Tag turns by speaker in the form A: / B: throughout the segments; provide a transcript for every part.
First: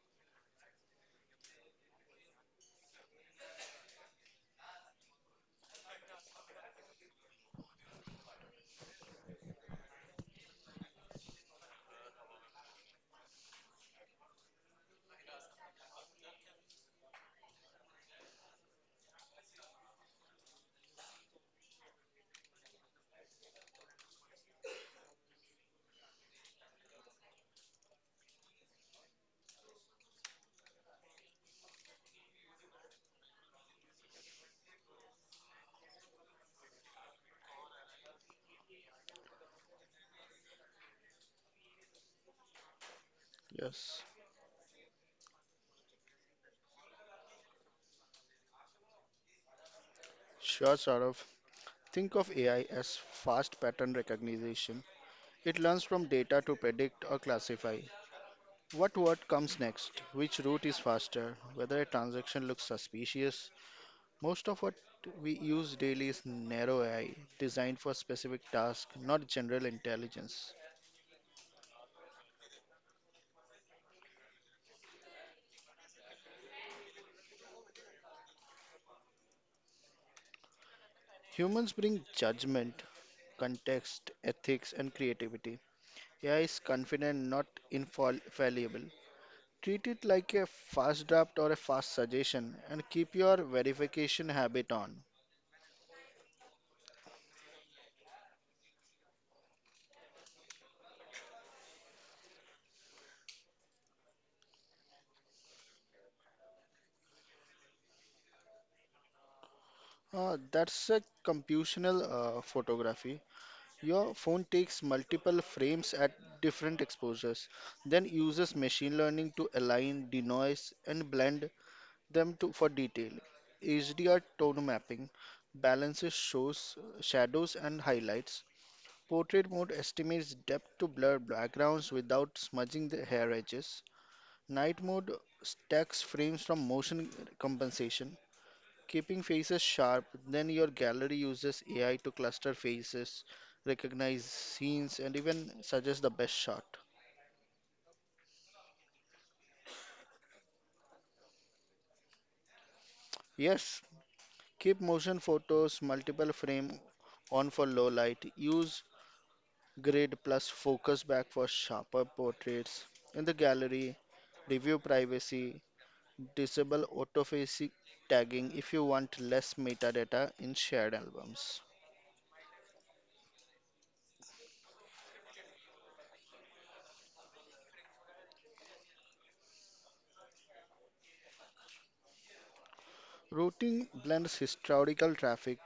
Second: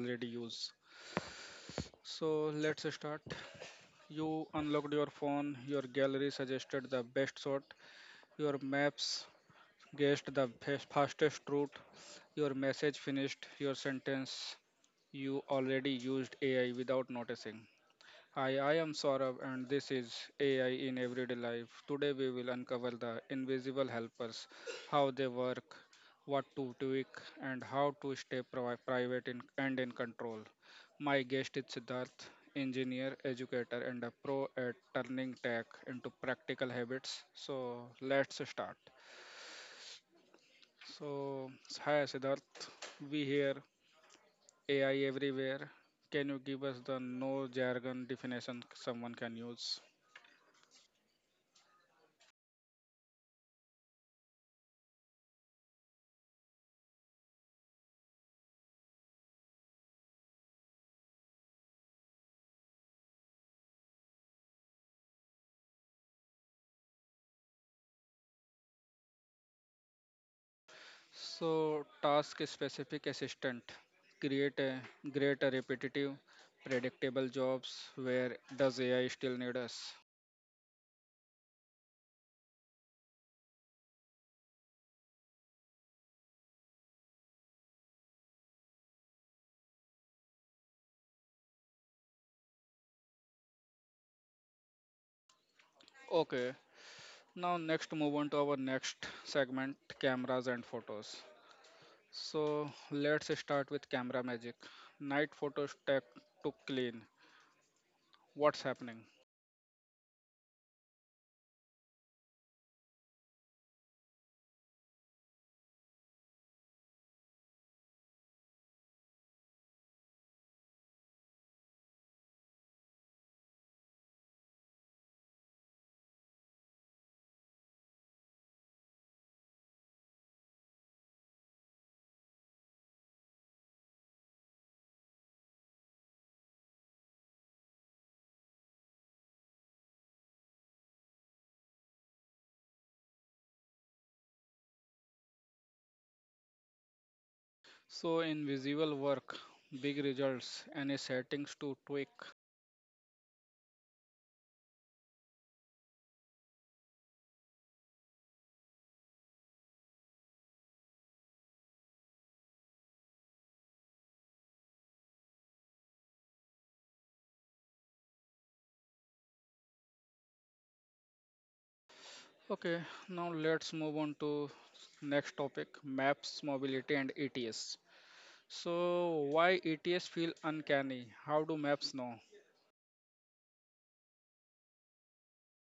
A: already use. So let's start. You unlocked your phone, your gallery suggested the best shot, your maps guessed the best, fastest route, your message finished your sentence. You already used AI without noticing. Hi, I am Saurabh, and this is AI in Everyday Life. Today, we will uncover the invisible helpers, how they work, what to tweak, and how to stay private in, and in control. My guest is Siddharth, engineer, educator, and a pro at turning tech into practical habits. So, let's start. So, hi Siddharth, we hear
B: Yes,
A: AI everywhere. Can you give us the no jargon definition someone can use?
B: sure, Saurav. Think of AI as fast pattern recognition. It learns from data to predict or classify what word comes next, which route is faster, whether a transaction looks suspicious. Most of what we use daily is narrow AI, designed for specific tasks, not general intelligence.
A: So, task specific assistant create a create a repetitive, predictable jobs where does AI still need us?
B: Humans bring judgment, context, ethics, and creativity. AI is confident, not infallible. Treat it like a fast draft or a fast suggestion and keep your verification habit on.
A: Okay, now next move on to our next segment cameras and photos. So, let's start with camera magic. Night photos tech to clean. What's happening?
B: That's a computational photography. Your phone takes multiple frames at different exposures, then uses machine learning to align, denoise, and blend them to, for detail. HDR tone mapping balances shows, shadows, and highlights. Portrait mode estimates depth to blur backgrounds without smudging the hair edges. Night mode stacks frames from motion compensation, keeping faces sharp. Then your gallery uses AI to cluster faces, recognize scenes, and even suggest the best shot.
A: So, in visual work, big results, any settings to tweak?
B: Yes, keep motion photos multiple frame on for low light. Use grid plus focus back for sharper portraits. In the gallery, review privacy, disable autophacy tagging if you want less metadata in shared albums.
A: Okay, now let's move on to next topic, maps, mobility and ETS. So why ETS feel uncanny? How do maps know?
B: Routing blends historical traffic,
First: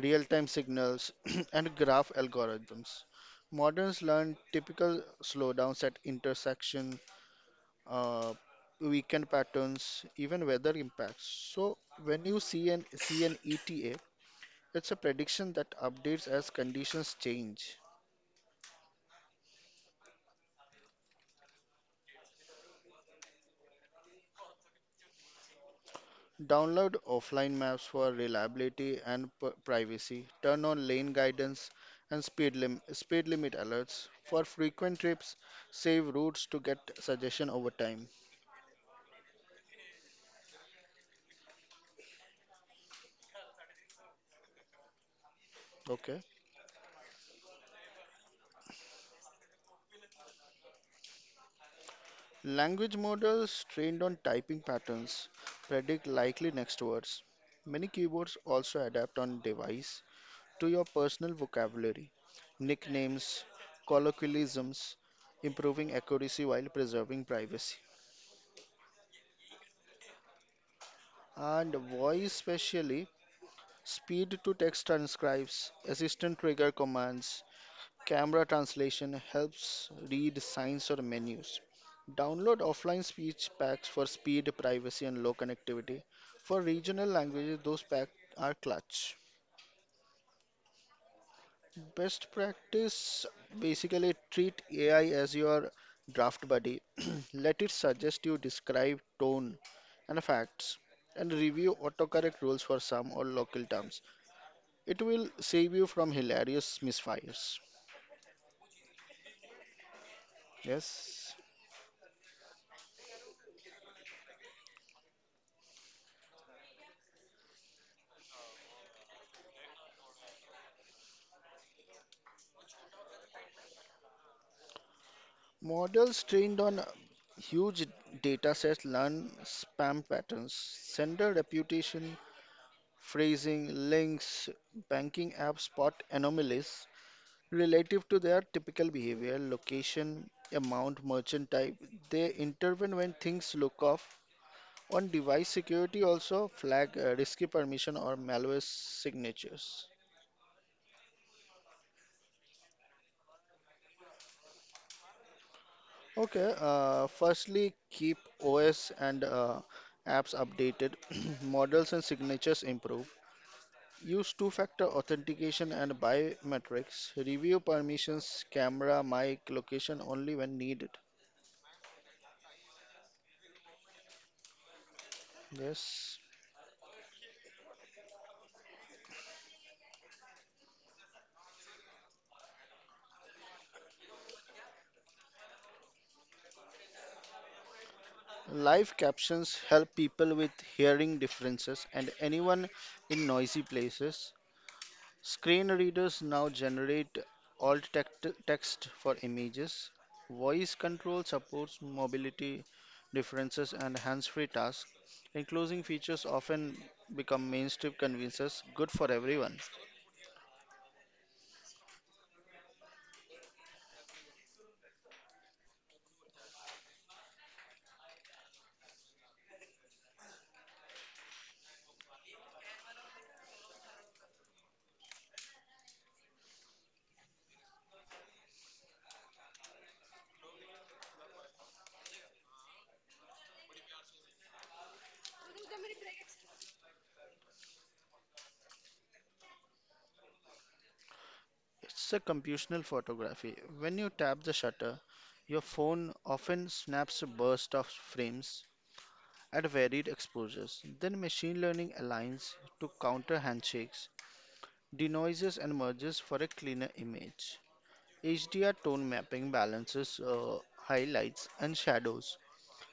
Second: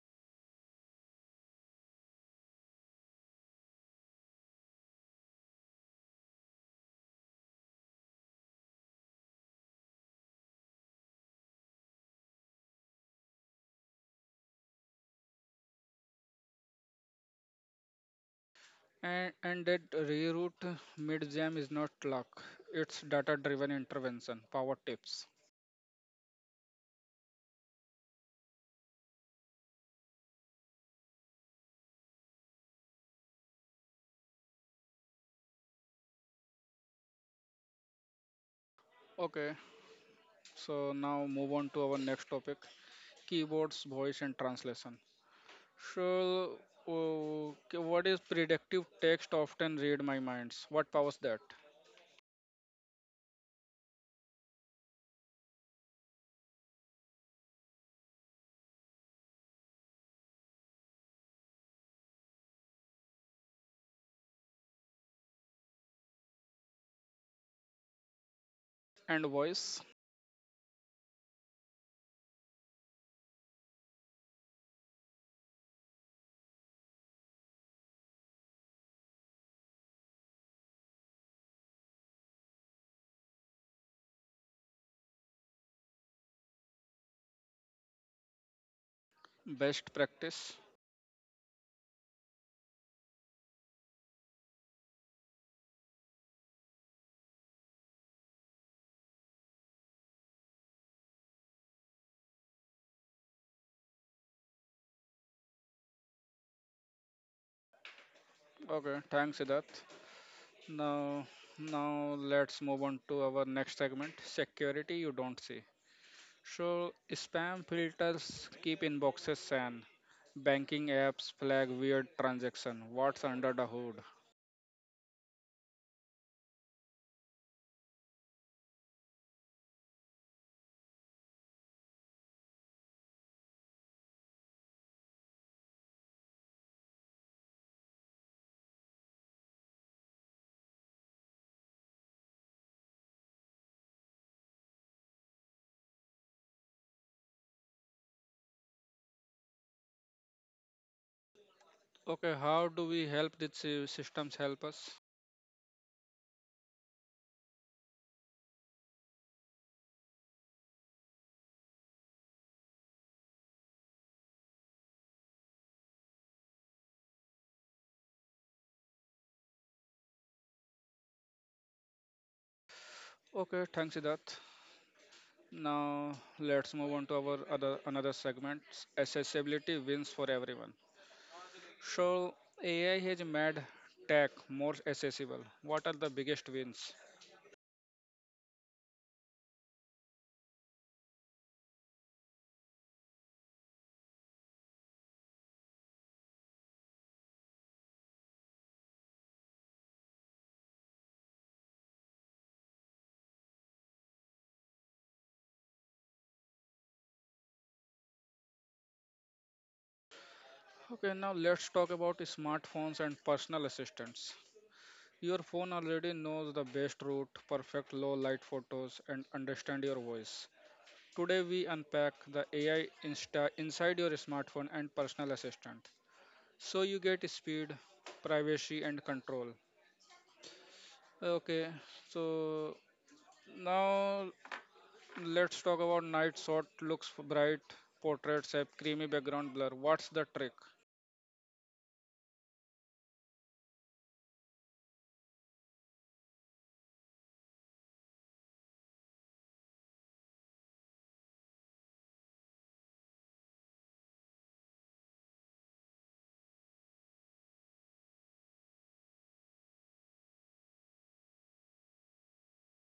B: real time signals, and graph algorithms. Moderns learn typical slowdowns at intersection, uh, weekend patterns, even weather impacts. So, when you see an ETA, it's a prediction that updates as conditions change.
A: And that reroute mid-jam is not luck. It's data-driven intervention, power tips.
B: Download offline maps for reliability and privacy. Turn on lane guidance and speed limit alerts. For frequent trips, save routes to get suggestion over time.
A: Okay, so now move on to our next topic, keyboards, voice and translation.
B: Okay.
A: So uh, okay, what is predictive text often read my minds? What powers that?
B: Language models trained on typing patterns predict likely next words. Many keyboards also adapt on device to your personal vocabulary, nicknames, colloquialisms, improving accuracy while preserving privacy.
A: And voice,
B: And voice, especially. Speed to text transcribes, assistant trigger commands, camera translation helps read signs or menus. Download offline speech packs for speed, privacy, and low connectivity. For regional languages, those packs are clutch.
A: best practice.
B: Best practice basically treat AI as your draft buddy. Let it suggest you describe tone and facts and review autocorrect rules for some or local terms. It will save you from hilarious misfires.
A: Okay, thanks Siddharth. Now,
B: Yes.
A: now let's move on to our next segment, security you don't see. So, spam filters keep inboxes sane. Banking apps flag weird transaction. What's under the hood?
B: Models trained on huge data sets learn spam patterns, sender reputation, phrasing, links, banking apps spot anomalies relative to their typical behavior, location, amount, merchant type. They intervene when things look off. On device security also flag risky permission or malware signatures.
A: Okay, how do we help these systems help us?
B: Okay, firstly, keep OS and apps updated, models and signatures improve. Use two-factor authentication and biometrics. Review permissions, camera, mic, location only when needed.
A: Okay, thanks Siddharth.
B: Yes.
A: Now let's move on to our other another segment. Accessibility wins for everyone. So AI has made tech more accessible. What are the biggest wins?
B: Live captions help people with hearing differences and anyone in noisy places. Screen readers now generate text for images. Voice control supports mobility differences and hands-free tasks. Inclusive features often become mainstream conveniences, good for everyone.
A: Okay, now let's talk about smartphones and personal assistants. Your phone already knows the best route, perfect low light photos, and understand your voice. Today, we unpack the AI inside your smartphone and personal assistant so you get speed, privacy, and control. Okay, so now let's talk about night shot, looks bright, portraits have creamy background blur. What's the trick?
B: It's a computational photography. When you tap the shutter, your phone often snaps a burst of frames at varied exposures. Then machine learning aligns to counter handshakes, denoises and merges for a cleaner image. HDR tone mapping balances highlights and shadows.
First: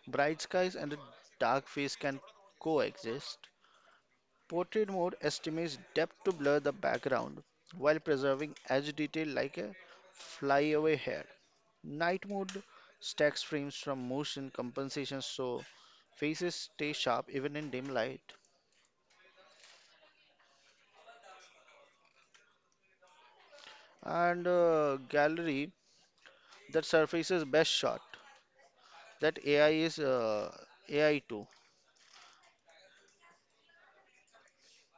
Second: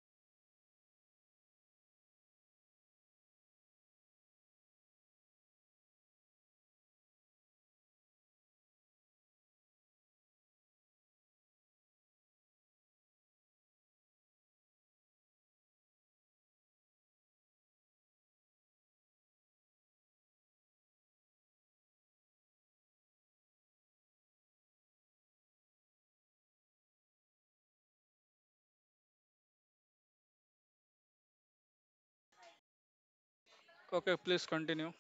B: Bright skies and a dark face can coexist. Portrait mode estimates depth to blur the background while preserving edge detail like a flyaway hair. Night mode stacks frames from motion compensation so faces stay sharp even in dim light. And gallery that surfaces best shot. That AI is AI too.
A: Okay, please continue.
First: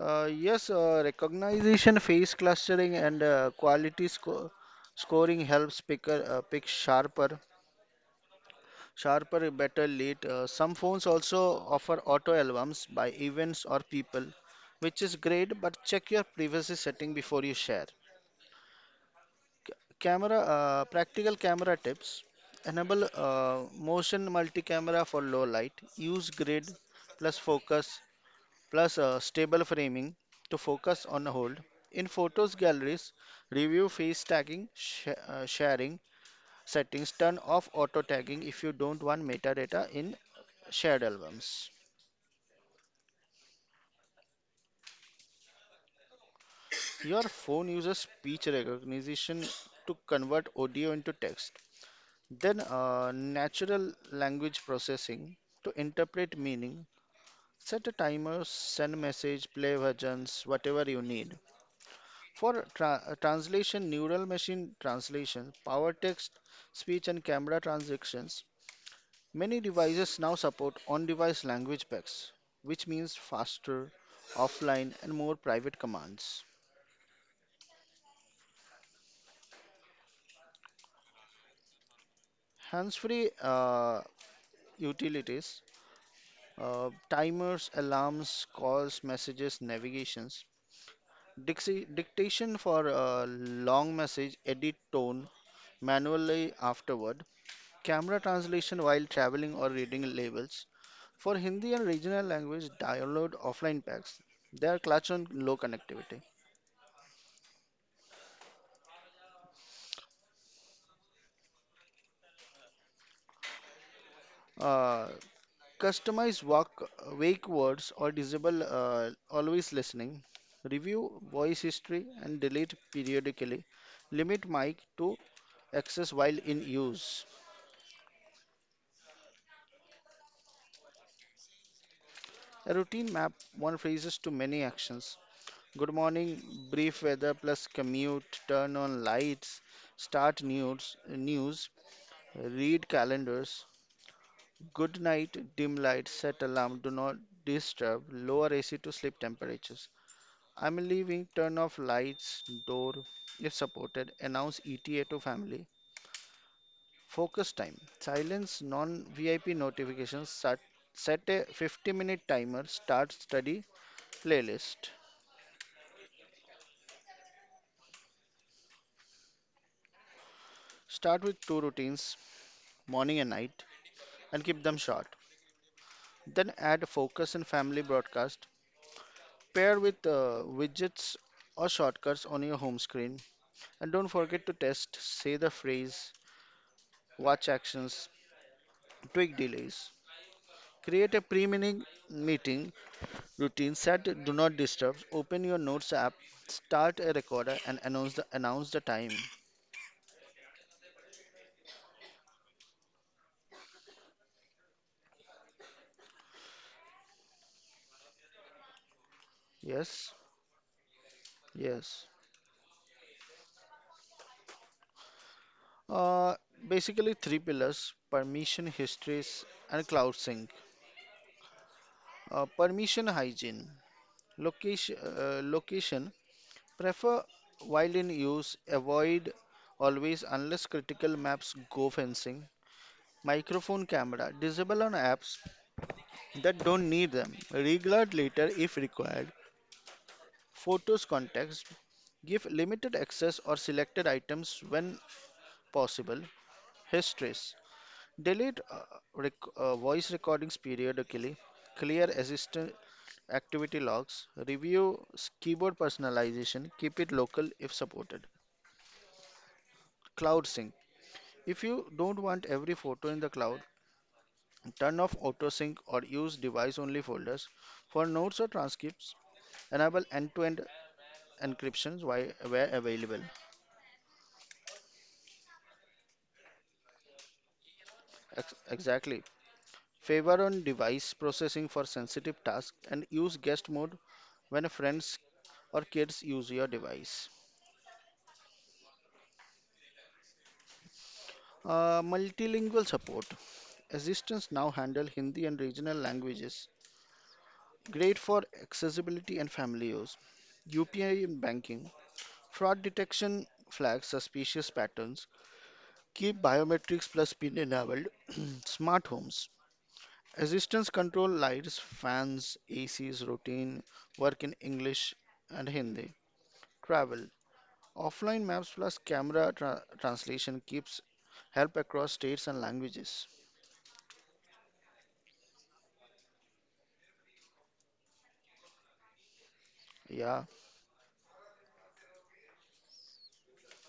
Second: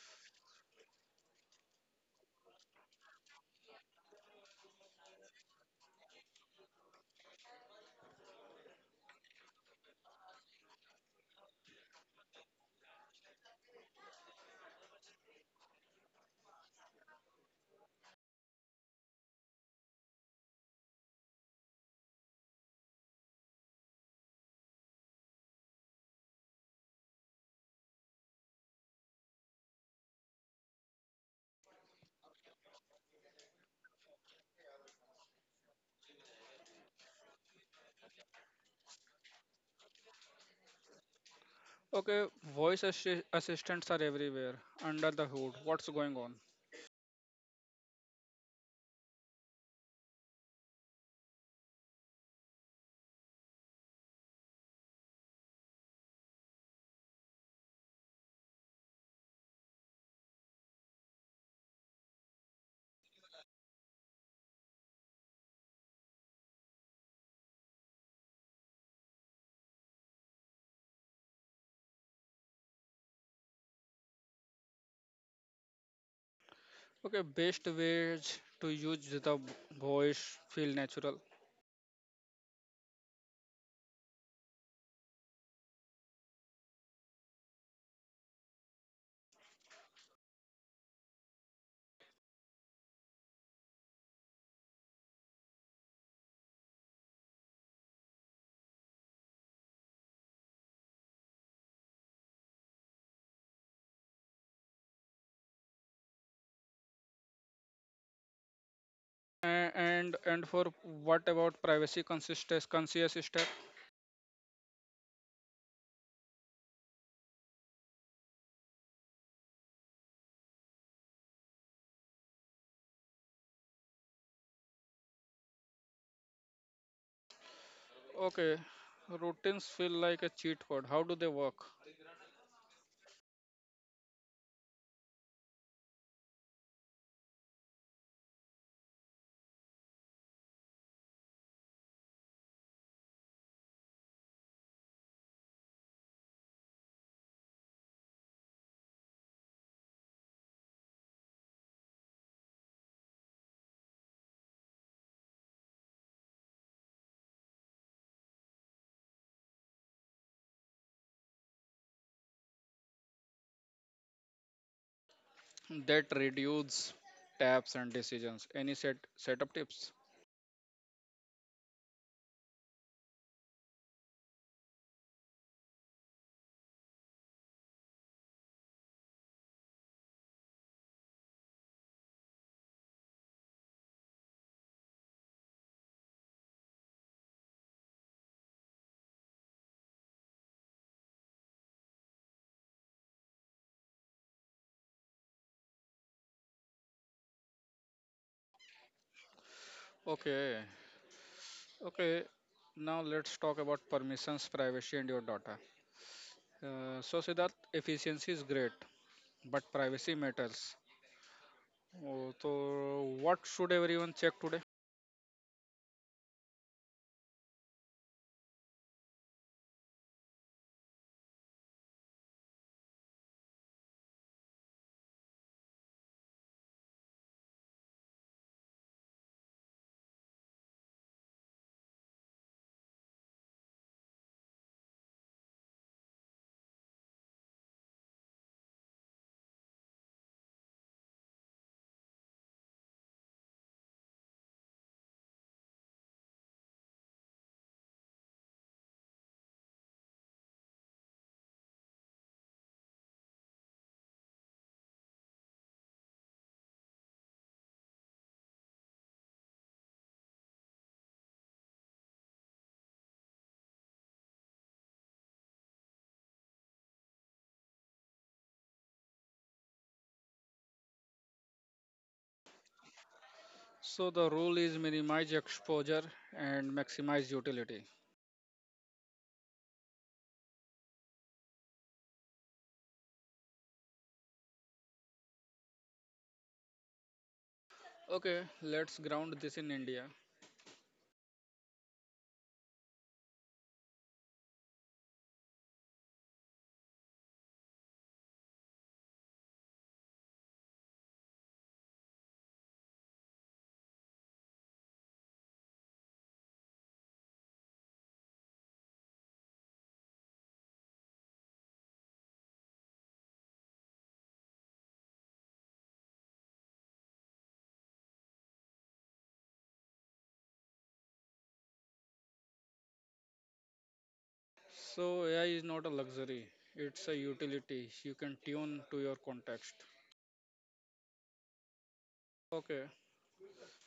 B: Yes, recognition, phase clustering, and quality scoring helps picker pick sharper, better lead. Some phones also offer auto albums by events or people, which is great. But check your privacy setting before you share. Camera, practical camera tips: enable motion multi-camera for low light. Use grid plus focus plus a stable framing to focus on a hold. In photos galleries, review face tagging, sharing settings, turn off auto tagging if you don't want metadata in shared albums.
A: Okay, voice assistants are everywhere under the hood. What's going on?
B: Your phone uses speech recognition to convert audio into text, then natural language processing to interpret meaning. Set a timer, send message, play versions, whatever you need. For translation, neural machine translation, power text, speech, and camera transactions, many devices now support on device language packs, which means faster, offline, and more private commands.
A: Okay, best ways to use the voice feel natural.
B: Hands free utilities, timers, alarms, calls, messages, navigations, dictation for long message, edit tone manually afterward, camera translation while traveling or reading labels. For Hindi and regional language, download offline packs. They are clutch on low connectivity.
A: And for what about privacy consistent conscious step?
B: Uh, Customize wake words or disable always listening. Review voice history and delete periodically. Limit mic to access while in use.
A: Okay, routines feel like a cheat code. How do they work?
B: A routine map one phrases to many actions. Good morning, brief weather plus commute, turn on lights, start news, read calendars. Good night, dim light, set alarm, do not disturb, lower AC to sleep temperatures. I'm leaving, turn off lights, door if supported, announce ETA to family. Focus time, silence non VIP notifications, set a 50-minute timer, start study playlist.
A: That reduce taps and decisions. Any setup tips?
B: Start with two routines, morning and night, and keep them short. Then add focus and family broadcast. Pair with widgets or shortcuts on your home screen. And don't forget to test, say the phrase, watch actions, tweak delays. Create a pre meeting routine set do not disturb, open your notes app, start a recorder and announce the time.
A: Okay, okay. Now let's talk about permissions, privacy, and your data. So, Siddharth, efficiency is great, but
B: Yes,
A: privacy matters.
B: yes.
A: Oh, So, what should everyone check today?
B: Uh, Basically three pillars, permission, histories and cloud sync. Permission hygiene. Location prefer while in use, avoid always unless critical maps go fencing. Microphone camera disable on apps that don't need them. Reguard later if required. Photos context give limited access or selected items when possible. Histories delete voice recordings periodically. Clear assistant activity logs. Review keyboard personalization. Keep it local if supported. Cloud sync if you don't want every photo in the cloud. Turn off autosync or use device only folders. For notes or transcripts, enable end to end encryptions where available.
A: So, the rule is minimize exposure and maximize utility.
B: Exactly. Favor on device processing for sensitive tasks and use guest mode when friends or kids use your device.
A: Okay, let's ground this in India.
B: Multilingual support. Assistants now handle Hindi and regional languages. Great for accessibility and family use. UPI in banking. Fraud detection flags suspicious patterns. Keep biometrics plus PIN enabled. Smart homes. Assistance control lights, fans, ACs, routine, work in English and Hindi. Travel. Offline maps plus camera translation keeps help across states and languages.
A: So, AI is not a luxury, it's a utility. You can tune to your context.
B: Yeah,
A: Okay,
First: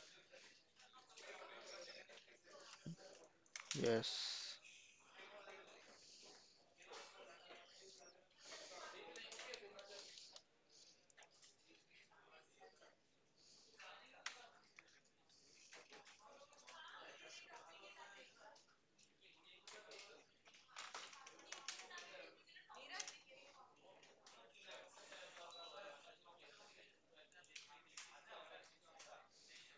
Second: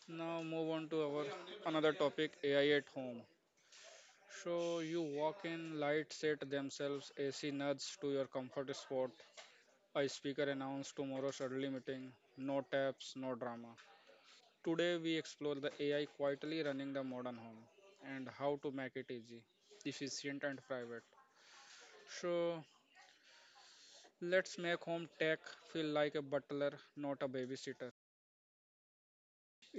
A: now move on to our another topic AI at home.
B: yes,
A: So, you walk in, light set themselves, AC nods to your comfort spot. A speaker announced tomorrow's early meeting. No taps, no drama. Today, we explore the AI quietly running the modern home and how to make it easy, efficient, and private. So, let's make home tech feel like a butler, not a babysitter.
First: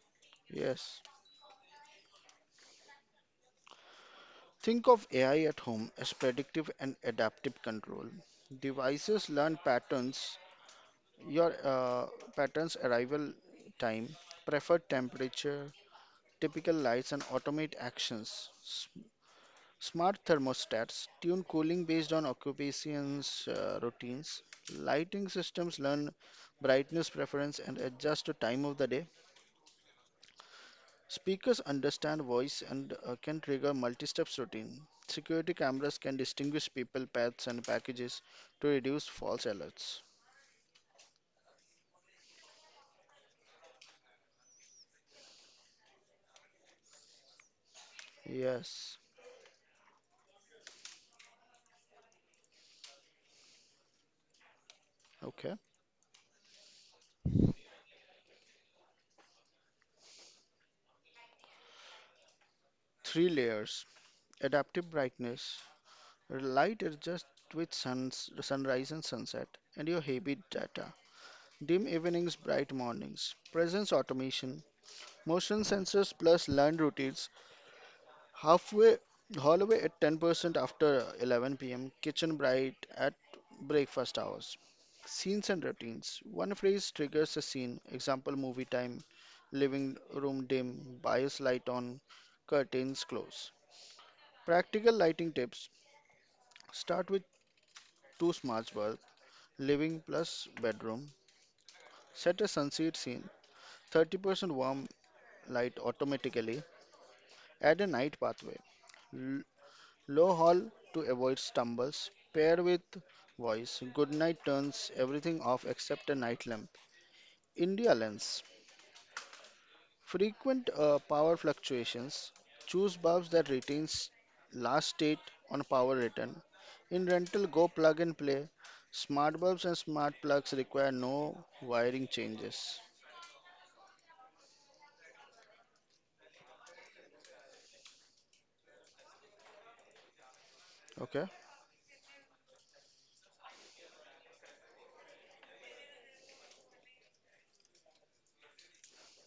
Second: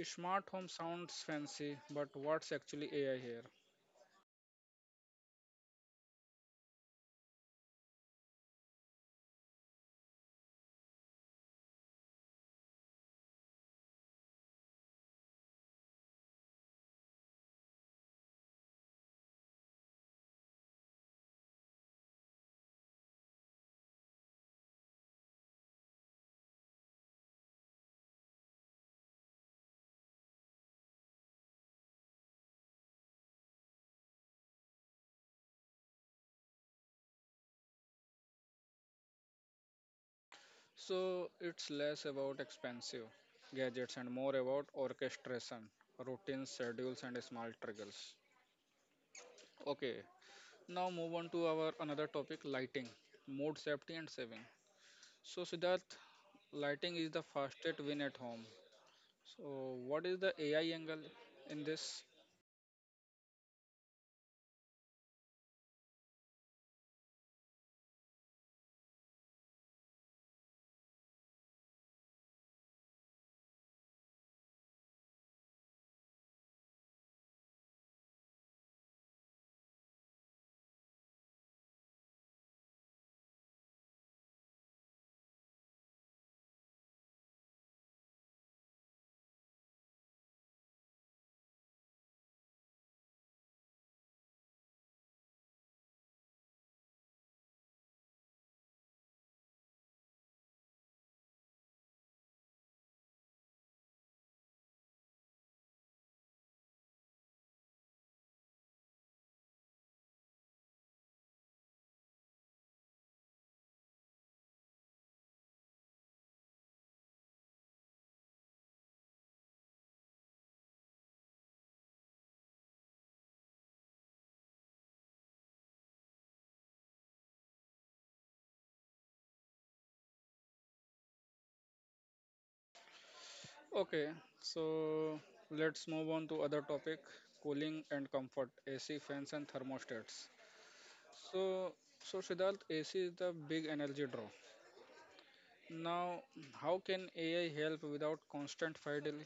A: Smart home
B: yes.
A: sounds fancy, but what's actually AI here?
B: Think of AI at home as predictive and adaptive control. Devices learn patterns, your patterns arrival time, preferred temperature, typical lights and automate actions. Smart thermostats tune cooling based on occupations routines. Lighting systems learn brightness preference and adjust to time of the day. Speakers understand voice and can trigger multi-steps routine. Security cameras can distinguish people, pets, and packages to reduce false alerts.
A: So, it's less about expensive gadgets and more about orchestration, routines, schedules, and small triggers.
B: Yes.
A: Okay, now move on to our another topic lighting, mood, safety, and saving. So,
B: Okay.
A: Siddharth, lighting is the fastest win at home. So, what is the AI angle in this?
B: Three layers. Adaptive brightness. Light adjusts with sunrise and sunset, and your habit data. Dim evenings, bright mornings. Presence automation. Motion sensors plus learned routines. Halfway, hallway at 10% after 11 pm. Kitchen bright at breakfast hours. Scenes and routines. One phrase triggers a scene. Example, movie time, living room dim, bias light on, curtains close. Practical lighting tips. Start with two smart bulbs. Living plus bedroom. Set a sunset scene, 30% warm light automatically. Add a night pathway. L- Low hall to avoid stumbles. Pair with voice. Good night turns everything off except a night lamp. India lens. Frequent power fluctuations. Choose bulbs that retains last state on power return. In rental, go plug and play. Smart bulbs and smart plugs require no wiring changes.
A: Okay, so let's move on to other topic cooling and comfort AC fans and thermostats.
B: Okay.
A: So, so, Siddharth, AC is the big energy draw. Now, how can AI help without constant fidelity?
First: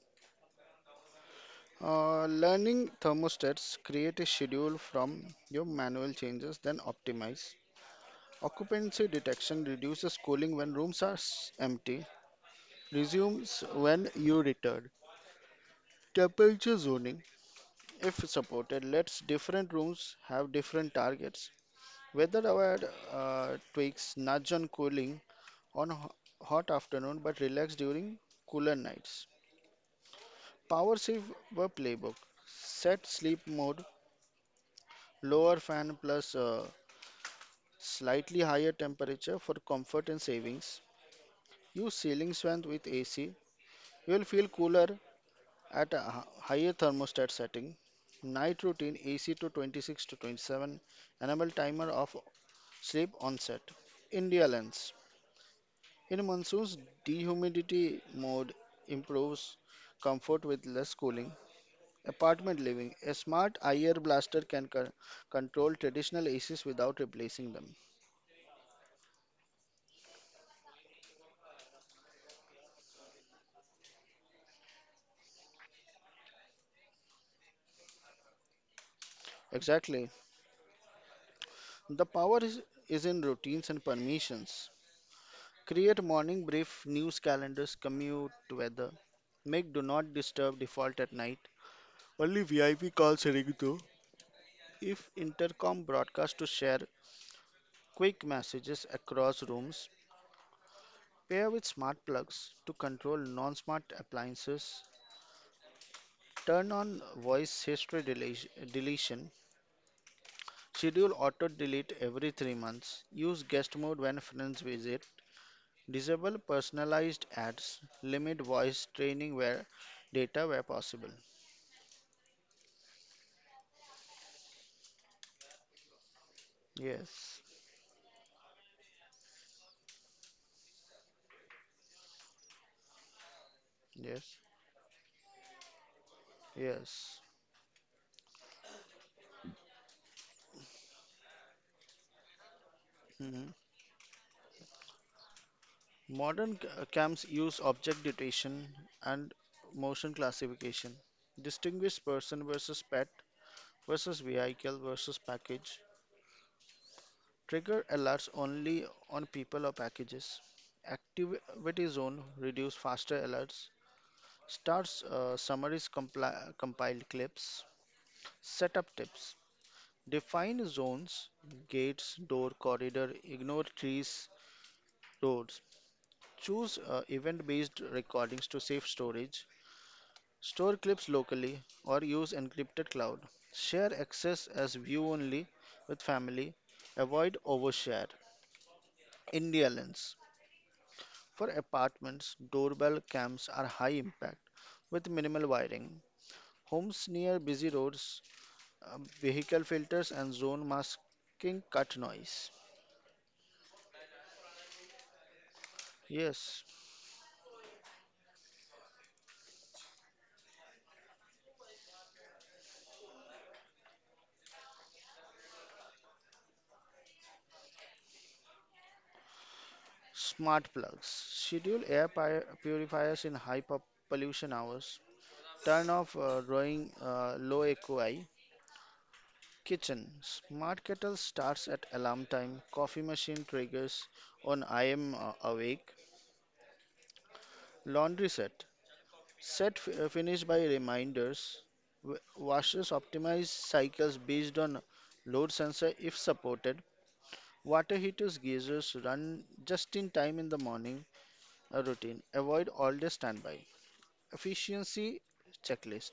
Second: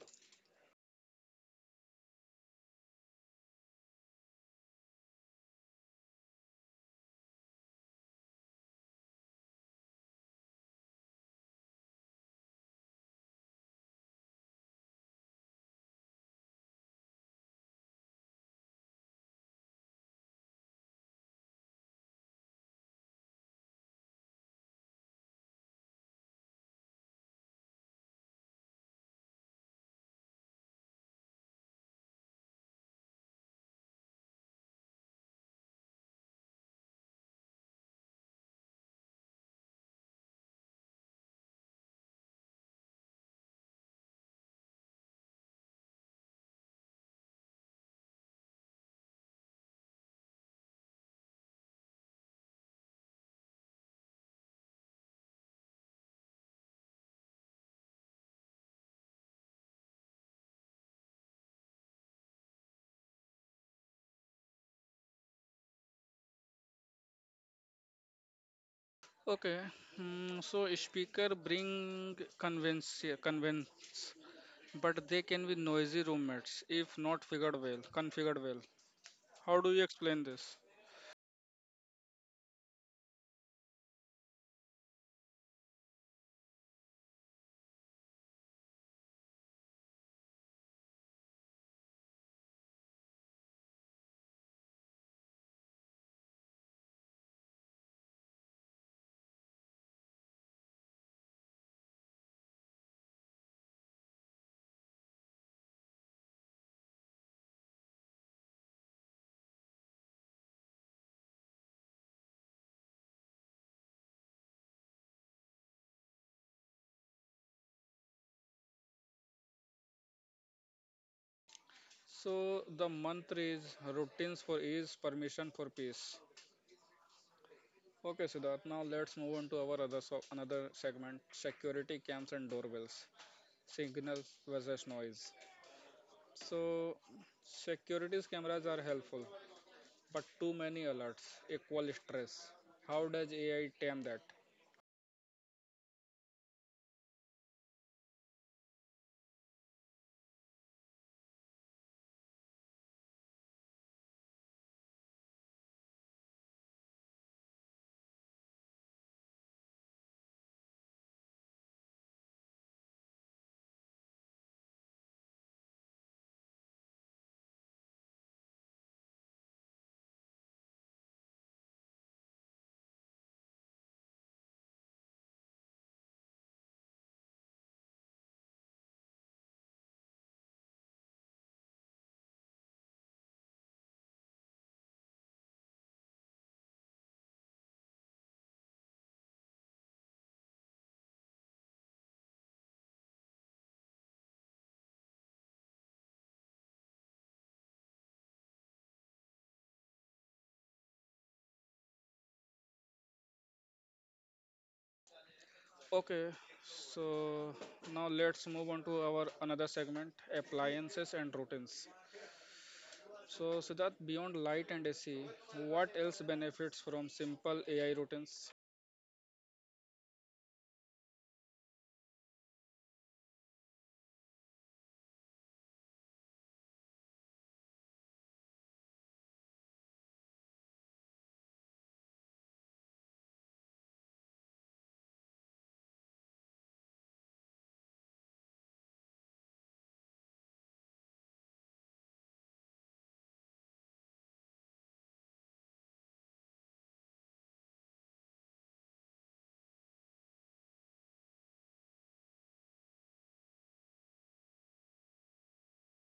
B: Learning thermostats create a schedule from your manual changes, then optimize. Occupancy detection reduces cooling when rooms are empty, resumes when you return. Temperature zoning, if supported, lets different rooms have different targets. Weather aware tweaks nudge on cooling on hot afternoon but relax during cooler nights. Power saver playbook set sleep mode, lower fan plus slightly higher temperature for comfort and savings. Use ceiling fan with AC. You will feel cooler at a higher thermostat setting. Night routine AC to 26 to 27. Enable timer of sleep onset. India lens. In monsoons, dehumidity mode improves comfort with less cooling. Apartment living. A smart IR blaster can control traditional ACs without replacing them.
A: Okay, mm, so speaker bring convince, but they can be noisy roommates if not figured well, configured well. How do you
B: Exactly.
A: explain this?
B: The power is, is in routines and permissions. Create morning brief, news calendars, commute, weather. Make do not disturb default at night. Only VIP calls ring though. If intercom broadcast to share quick messages across rooms, pair with smart plugs to control non-smart appliances. Turn on voice history deletion. Schedule auto delete every 3 months. Use guest mode when friends visit. Disable personalized ads, limit voice training where data where possible.
A: So the mantra is routines for ease, permission for peace.
B: Yes,
A: Okay, Siddharth. Now let's move on to our other so another segment: security cams and doorbells, signal
B: yes,
A: versus noise. So
B: yes.
A: security cameras are helpful, but too many alerts equal stress. How does
B: Mhm.
A: AI tame that?
B: Modern cams use object detection and motion classification. Distinguish person versus pet versus vehicle versus package. Trigger alerts only on people or packages. Activity zone reduce faster alerts. Starts summaries compiled clips. Setup tips. Define zones, gates, door, corridor, ignore trees, roads. Choose event based recordings to save storage. Store clips locally or use encrypted cloud. Share access as view only with family. Avoid overshare. India lens. For apartments, doorbell cams are high impact with minimal wiring. Homes near busy roads, vehicle filters and zone masking cut noise.
A: Okay,
B: Yes.
A: so now let's move on to our another segment: appliances and routines. So, Siddharth, beyond light and AC, what else benefits from simple AI routines?
B: Smart plugs. Schedule purifiers in high pollution hours. Turn off drawing low AQI. Kitchen. Smart kettle starts at alarm time. Coffee machine triggers on I am awake. Laundry set. Set finish by reminders. Washers optimize cycles based on load sensor if supported. Water heaters, geysers run just in time in the morning routine. Avoid all day standby. Efficiency checklist.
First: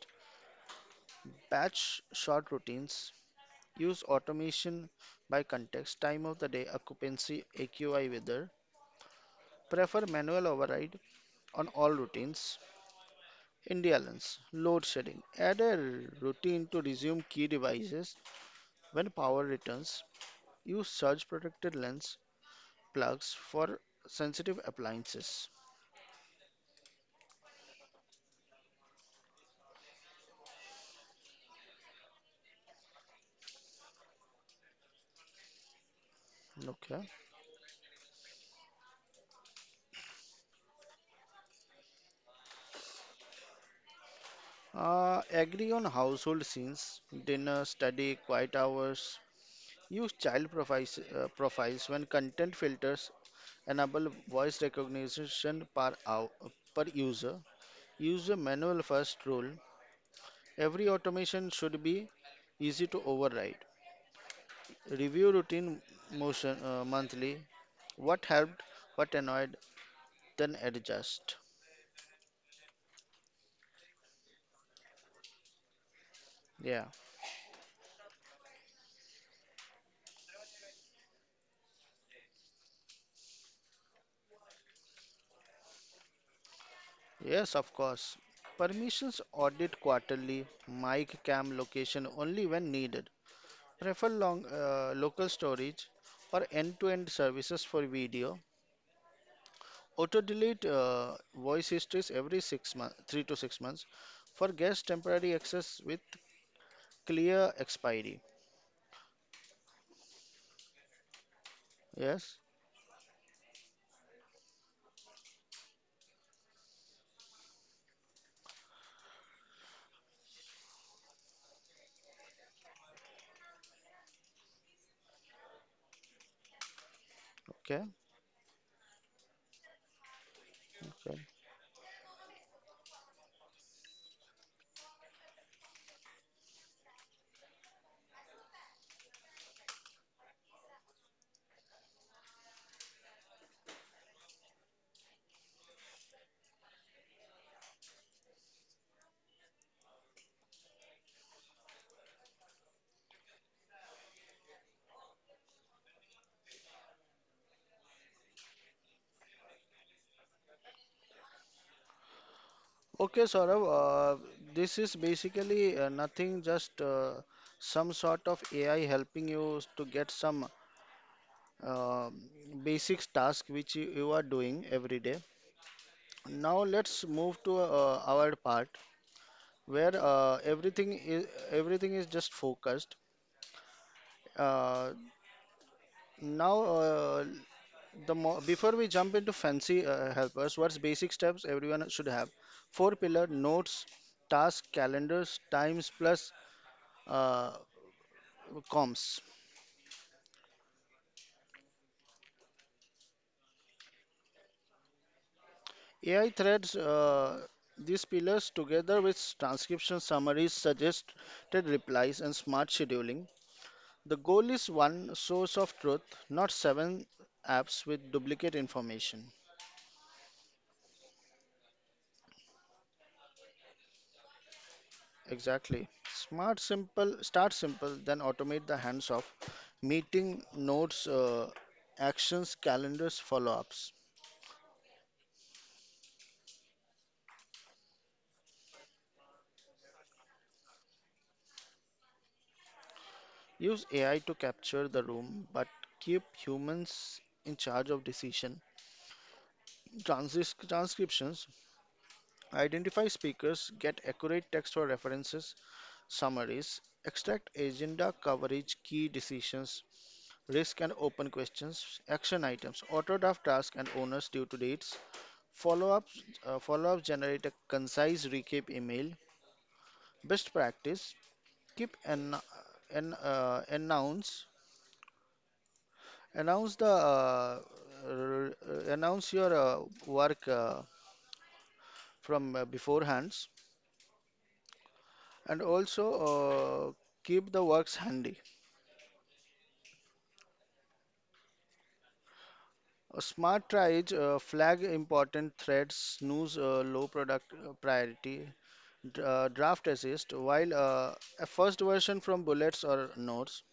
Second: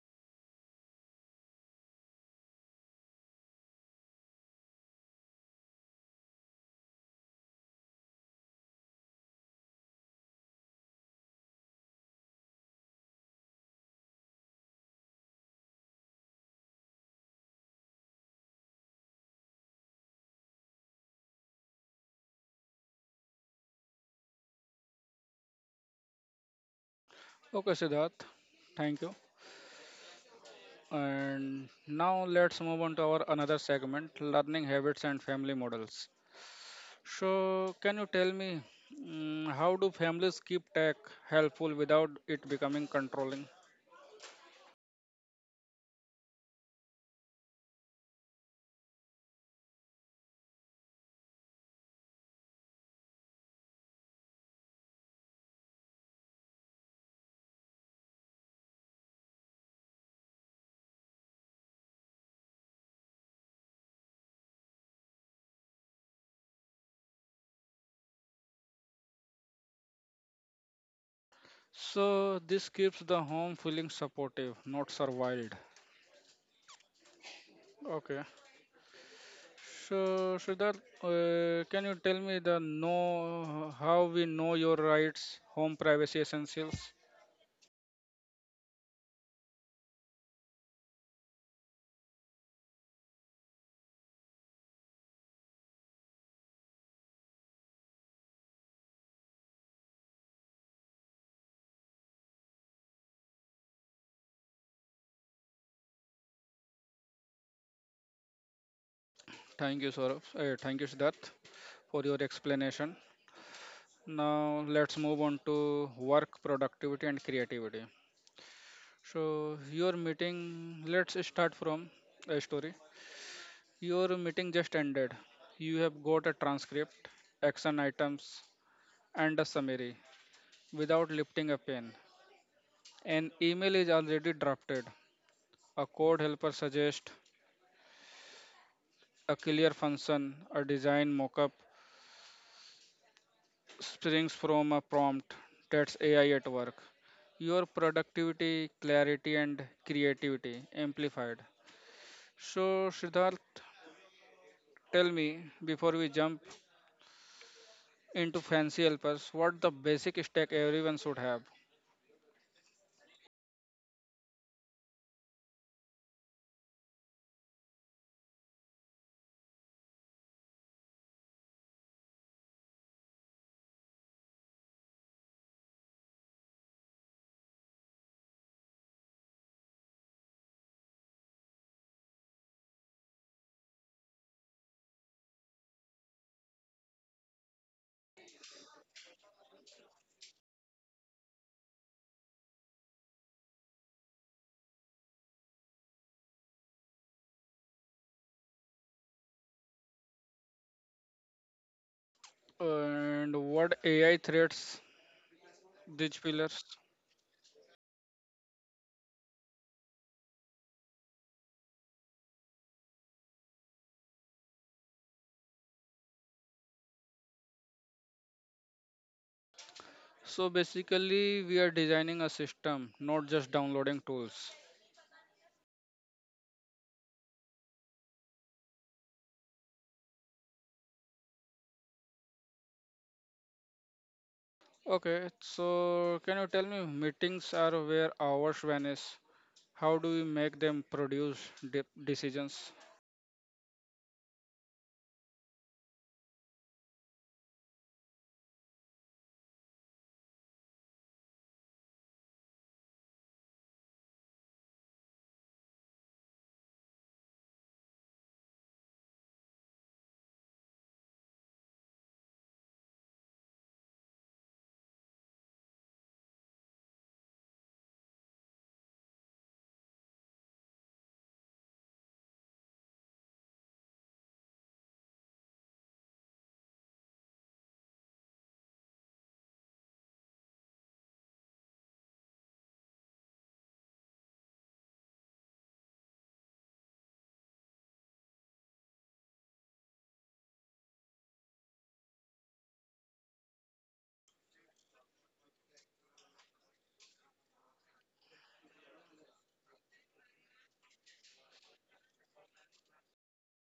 B: Batch short routines. Use automation by context, time of the day, occupancy, AQI weather. Prefer manual override on all routines. India load shedding. Add a routine to resume key devices when power returns. Use surge protected lens plugs for sensitive appliances.
A: Okay, Siddharth, thank you. And now let's move on to our another segment, learning habits and family models.
B: Okay.
A: So, can you tell me how do families keep tech helpful without it becoming controlling?
B: Agree on household scenes, dinner, study, quiet hours. Use child profiles, profiles when content filters enable voice recognition per, hour, per user. Use a manual first rule. Every automation should be easy to override. Review routine motion monthly. What helped, what annoyed, then adjust.
A: So, this keeps the home feeling supportive, not surveilled.
B: Yeah,
A: Okay. So, Siddharth, can you tell me the know how we know your rights, home privacy essentials?
B: yes, of course. Permissions audit quarterly. Mic cam location only when needed. Prefer long local storage or end-to-end services for video. Auto delete voice histories every 6 months, 3 to 6 months, for guest temporary access with clear expiry.
A: Thank you, Saurabh. Thank you, Siddharth, for your
B: Yes.
A: explanation. Now let's move on to work productivity and creativity. So your meeting, let's start from a story. Your meeting just ended. You have got a transcript, action
B: Okay.
A: items, and a summary without
B: Okay.
A: lifting a pen. An email is already drafted. A code helper suggests a clear function, a design mockup springs from a prompt. That's AI at work. Your productivity, clarity, and creativity amplified. So, Siddharth, tell me before we jump into fancy helpers, what the basic stack everyone should have,
B: Okay, Saurav. This is basically nothing, just some sort of AI helping you to get some uh, basic task which you are doing every day. Now let's move to our part where everything is just focused. Uh, Now, the mo Before we jump into fancy helpers, what's basic steps everyone should have? Four pillar notes, tasks, calendars, times plus uh, comms.
A: and what AI threats these
B: AI
A: pillars.
B: threads these pillars together with transcription summaries, suggested replies, and smart scheduling. The goal is one source of truth, not seven apps with duplicate information.
A: So basically, we are designing a system, not just downloading tools.
B: Exactly. Start simple, then automate the hands off. Meeting notes, actions, calendars, follow ups.
A: Okay, so can you tell me meetings are where hours vanish? How do we make them produce decisions?
B: Use AI to capture the room, but keep humans in charge of decision. Transcriptions, identify speakers, get accurate text or references, summaries, extract agenda coverage, key decisions, risk and open questions, action items, auto draft task and owners due to dates. Follow-ups, follow-ups generate a concise recap email. Best practice: keep an announce announce the r- announce your work from beforehands, and also keep the works handy. A smart tries flag important threads, snooze low product priority, draft assist, while a first version from bullets or notes.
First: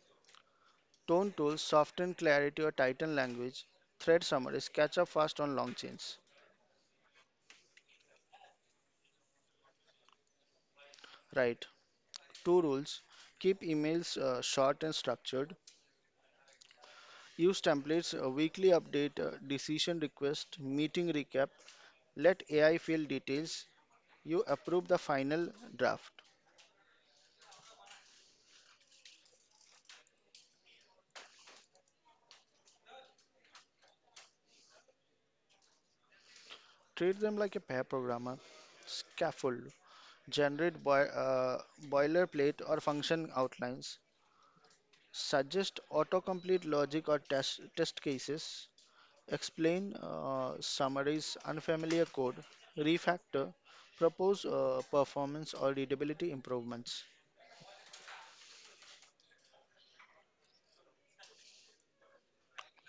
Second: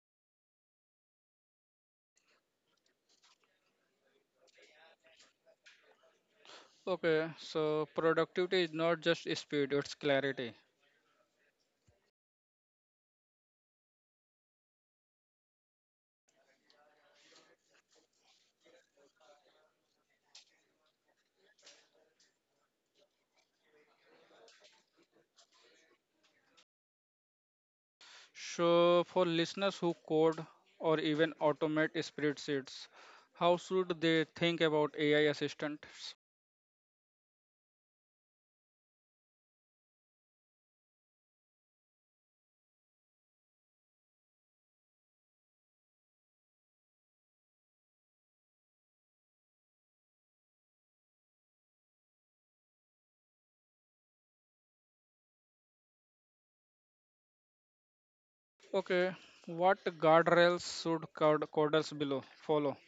B: Tone tools soften clarity or tighten language. Thread summaries catch up fast on long chains.
A: Okay, so productivity is not just speed, it's clarity.
B: Right. Two rules. Keep emails short and structured. Use templates, weekly update, decision request, meeting recap. Let AI fill details. You approve the final draft.
A: So for listeners who code or even automate spreadsheets, how should they think about AI assistants?
B: Treat them like a pair programmer. Scaffold. Generate boilerplate or function outlines. Suggest autocomplete logic or test cases. Explain, summarize unfamiliar code, refactor, propose performance or readability improvements.
A: Okay, what guardrails should coders below follow?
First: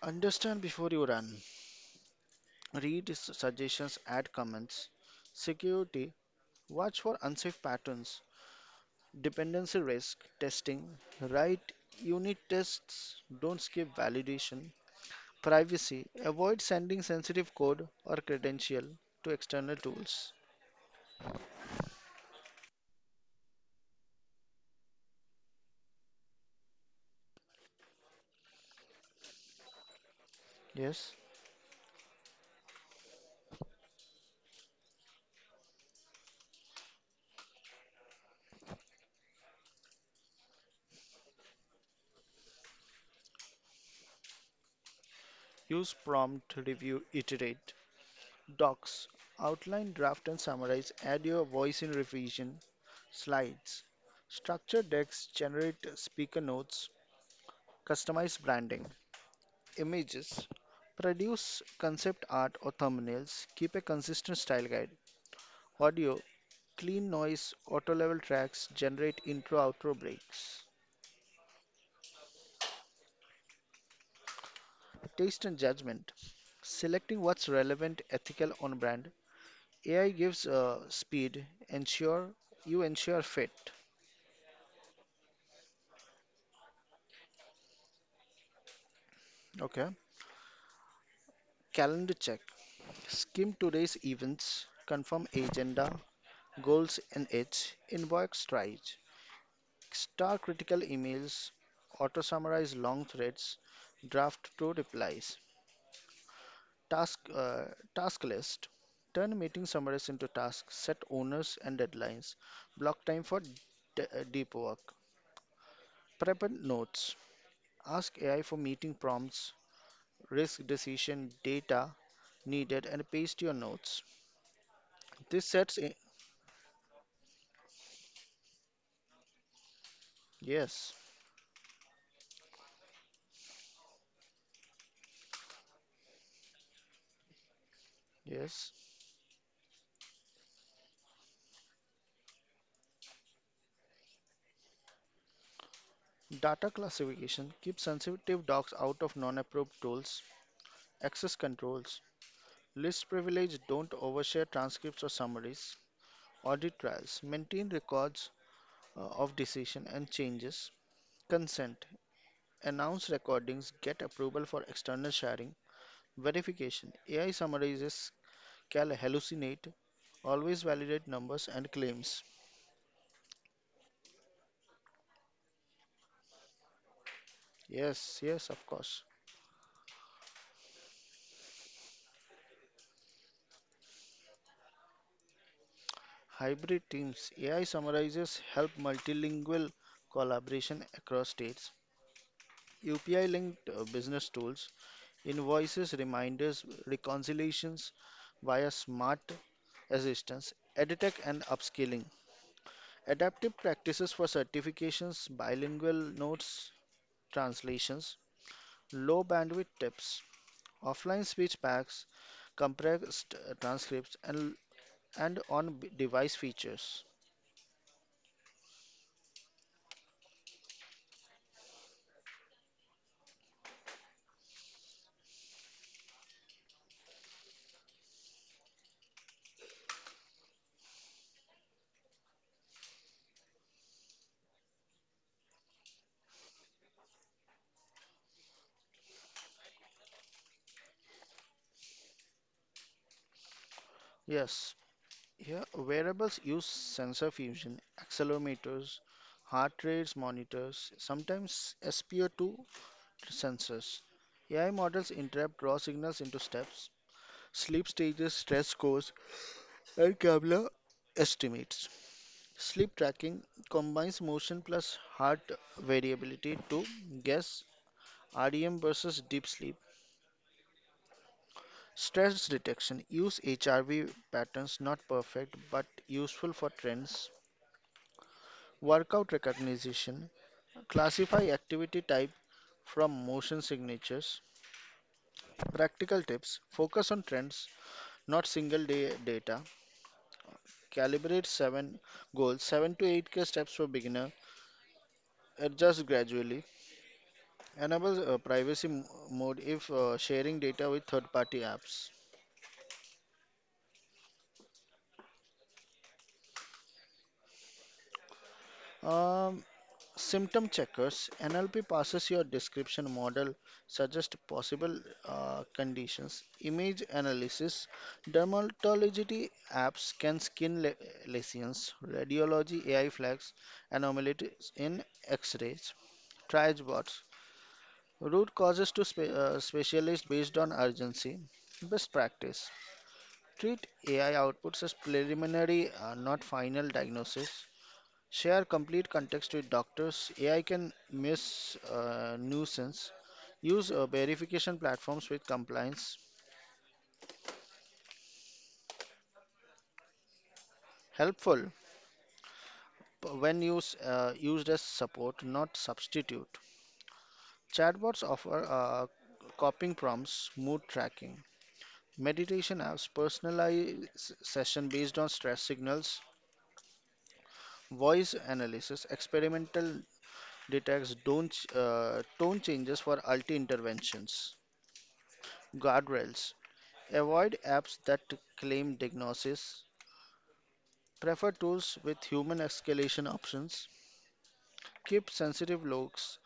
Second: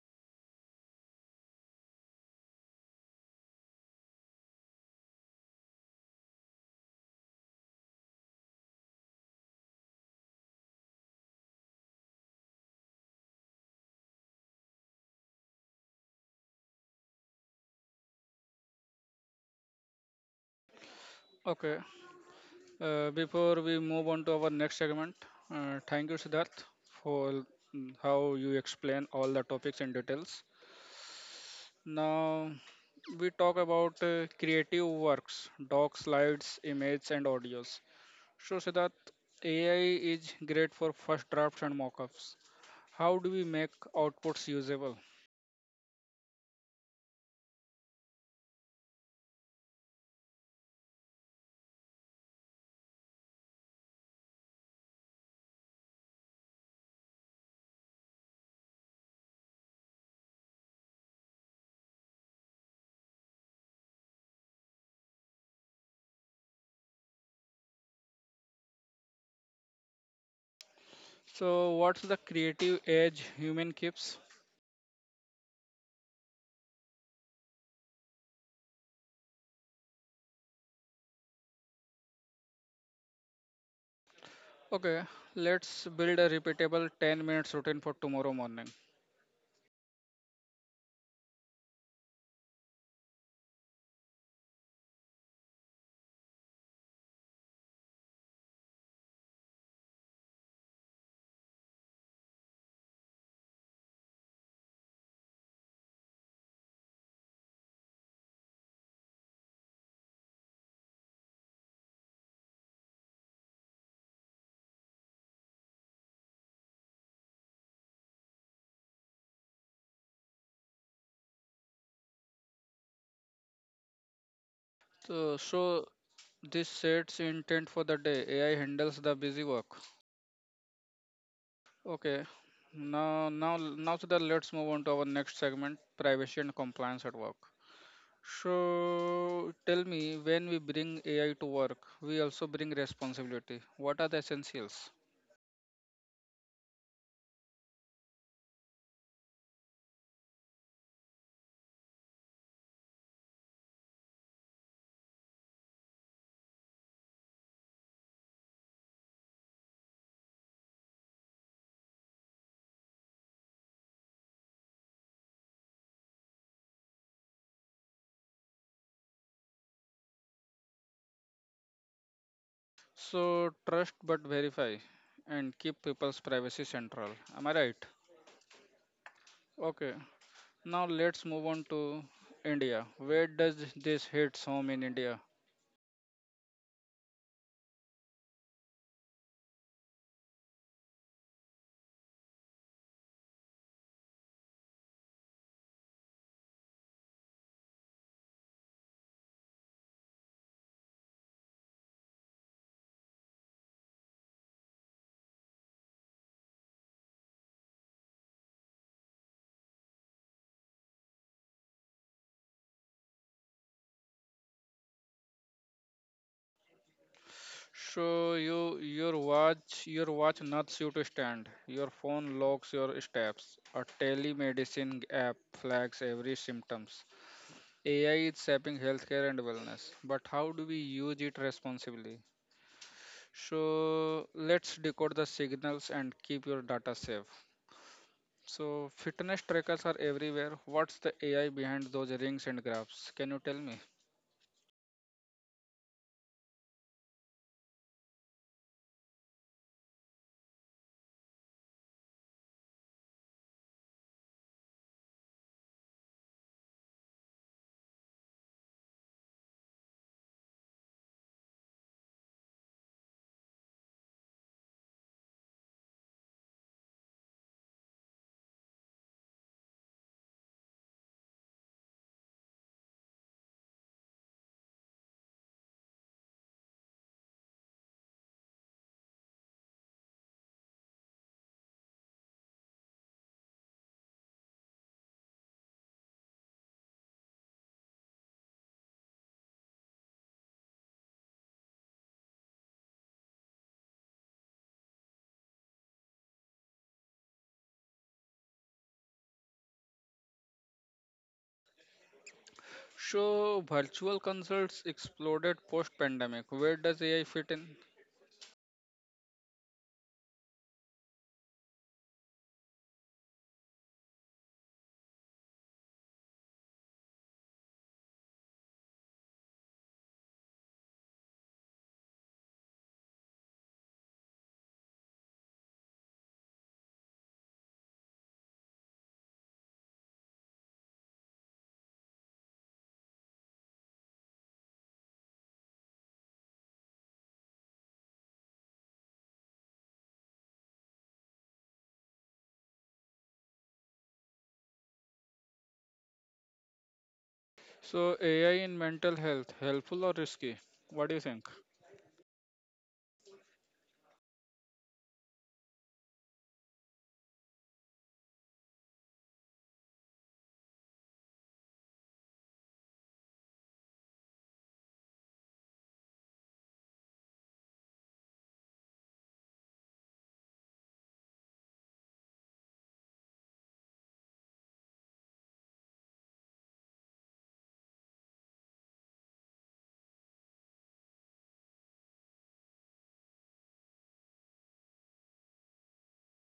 B: Understand before you run. Read suggestions, add comments. Security, watch for unsafe patterns. Dependency risk, testing. Write unit tests, don't skip validation. Privacy, avoid sending sensitive code or credential to external tools.
A: Okay, before we move on to our next segment, thank you, Siddharth, for how you explain all the topics in details.
B: Yes.
A: Now, we talk about creative works, docs, slides, images, and audios. So, Siddharth, AI is great for first drafts and mockups. How do we make outputs usable?
B: Use prompt, review, iterate. Docs outline, draft, and summarize. Add your voice in revision. Slides. Structure decks, generate speaker notes, customize branding. Images. Produce concept art or thumbnails. Keep a consistent style guide. Audio. Clean noise, auto level tracks, generate intro outro breaks.
A: So, what's the creative edge human keeps?
B: Taste and judgment. Selecting what's relevant, ethical, on brand. AI gives speed. Ensure You ensure fit.
A: Okay, let's build a repeatable 10-minute minutes routine for tomorrow morning.
B: Okay. Calendar check. Skim today's events, confirm agenda, goals and its, inbox tries. Star critical emails, auto summarize long threads, draft two replies. Task uh, Task list. Turn meeting summaries into tasks, set owners and deadlines. Block time for deep work. Prep and notes. Ask AI for meeting prompts, risk decision data needed and paste your notes.
A: So,
B: This sets
A: so
B: in-
A: This sets intent for the day. AI handles the busy work.
B: yes.
A: Okay. Now, now, now, so that let's move on to our next segment: privacy and compliance at work.
B: Yes,
A: So, tell me, when we bring AI to work, we also bring responsibility. What are the essentials?
B: data classification keeps sensitive docs out of non-approved tools, access controls, list privilege don't overshare transcripts or summaries, audit trails maintain records of decision and changes, consent announce recordings, get approval for external sharing, verification AI summarizes can hallucinate, always validate numbers and claims.
A: So, trust but verify, and keep people's privacy central. Am I right?
B: Yes, yes, of course.
A: Okay. Now let's move on to India. Where does this hits home in India?
B: Hybrid teams, AI summarizes help multilingual collaboration across states. UPI linked business tools, invoices, reminders, reconciliations via smart assistance, edtech and upskilling. Adaptive practices for certifications, bilingual notes, translations, low bandwidth tips, offline speech packs, compressed transcripts and on device features.
A: So your watch nuts you to stand. Your phone logs your steps. A telemedicine app flags every symptoms. AI is shaping healthcare and wellness, but how do we use it responsibly? So let's decode the signals and keep your data safe. So fitness trackers are everywhere. What's the AI behind those rings and graphs? Can you tell me?
B: Yes. Yeah, wearables use sensor fusion, accelerometers, heart rates monitors, sometimes SpO2 sensors. AI models interpret raw signals into steps, sleep stages, stress scores, and Kavla estimates. Sleep tracking combines motion plus heart variability to guess REM versus deep sleep. Stress detection use HRV patterns not perfect but useful for trends. Workout recognition. Classify activity type from motion signatures. Practical tips. Focus on trends, not single day data. Calibrate 7 goals, 7 to 8K steps for beginner. Adjust gradually. Enable privacy mode if sharing data with third party apps.
A: So virtual consults exploded post-pandemic. Where does AI fit in?
B: Um, Symptom checkers NLP passes your description model, suggests possible conditions, image analysis. Dermatology apps can lesions, radiology AI flags, anomalies in x rays, triage bots, root causes to specialists based on urgency. Best practice treat AI outputs as preliminary, not final diagnosis. Share complete context with doctors. AI can miss nuisance. Use verification platforms with compliance.
A: So AI in mental health, helpful or risky? What do you think?
B: Helpful when used as support, not substitute. Chatbots offer copying prompts, mood tracking. Meditation apps personalize session based on stress signals. Voice analysis, experimental detects don't, tone changes for multi interventions. Guardrails. Avoid apps that claim diagnosis. Prefer tools with human escalation options. Keep sensitive logs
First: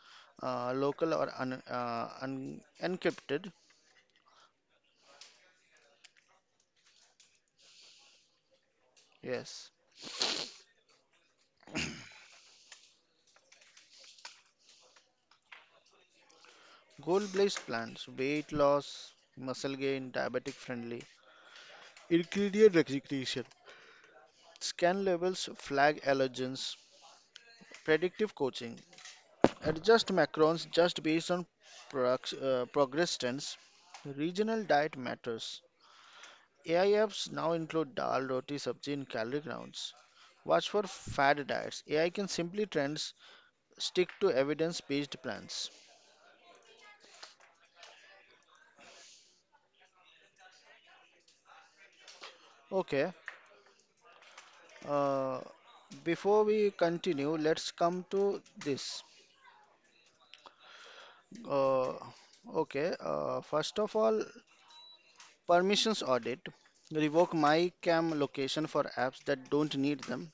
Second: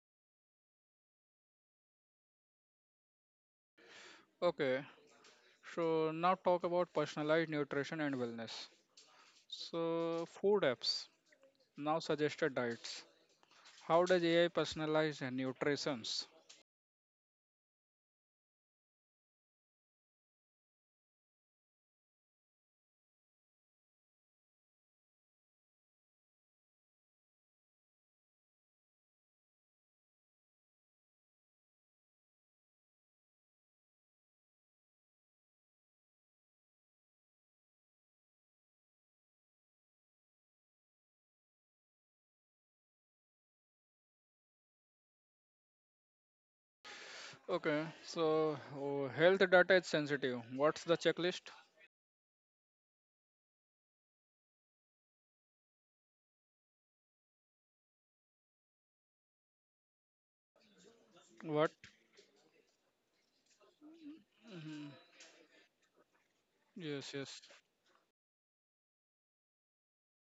B: local or encrypted.
A: Okay, so now talk about personalized nutrition and wellness.
B: Yes.
A: So food apps now suggested diets. How does AI personalize nutritions?
B: Goal-based plans. Weight loss, muscle gain, diabetic friendly. Ingredient recognition. Scan levels, flag allergens, predictive coaching. Adjust macrons just based on progress trends. Regional diet matters. AI apps now include dal, roti, sabji in calorie counts. Watch for fad diets. AI can simply trends stick to evidence-based plans.
A: Okay, so oh, health data is sensitive. What's the checklist?
B: Okay. Uh, Before we continue, let's come to this.
A: What?
B: Uh, okay. First of all, permissions audit.
A: Yes,
B: Revoke
A: yes.
B: my cam location for apps that don't need them.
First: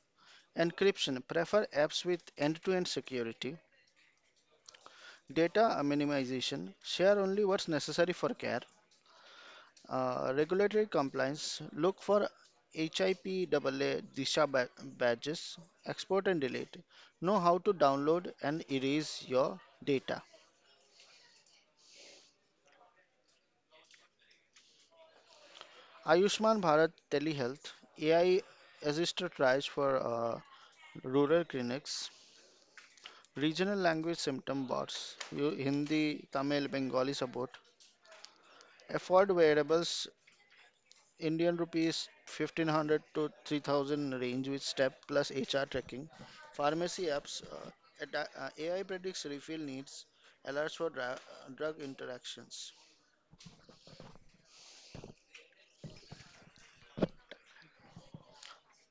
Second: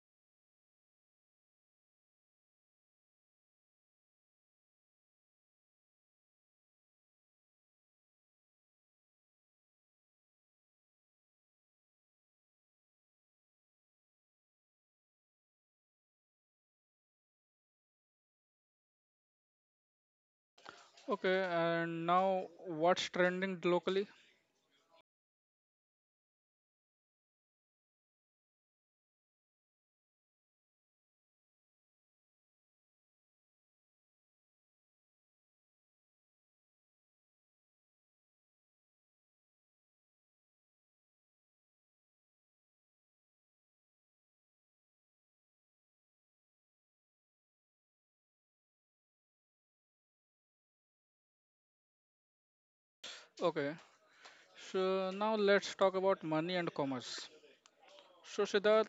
B: Encryption. Prefer apps with end-to-end security. Data minimization. Share only what's necessary for care. Regulatory compliance look for HIPAA DISA badges, export and delete. Know how to download and erase your data.
A: Okay, and now what's trending locally?
B: Ayushman Bharat telehealth, AI assisted triage for rural clinics, regional language symptom bots, Hindi, Tamil, Bengali support, afford wearables Indian rupees 1500 to 3000 range with step plus HR tracking. Pharmacy apps, AI predicts refill needs, alerts for drug interactions.
A: Okay, so now let's talk about money and commerce. So, Siddharth,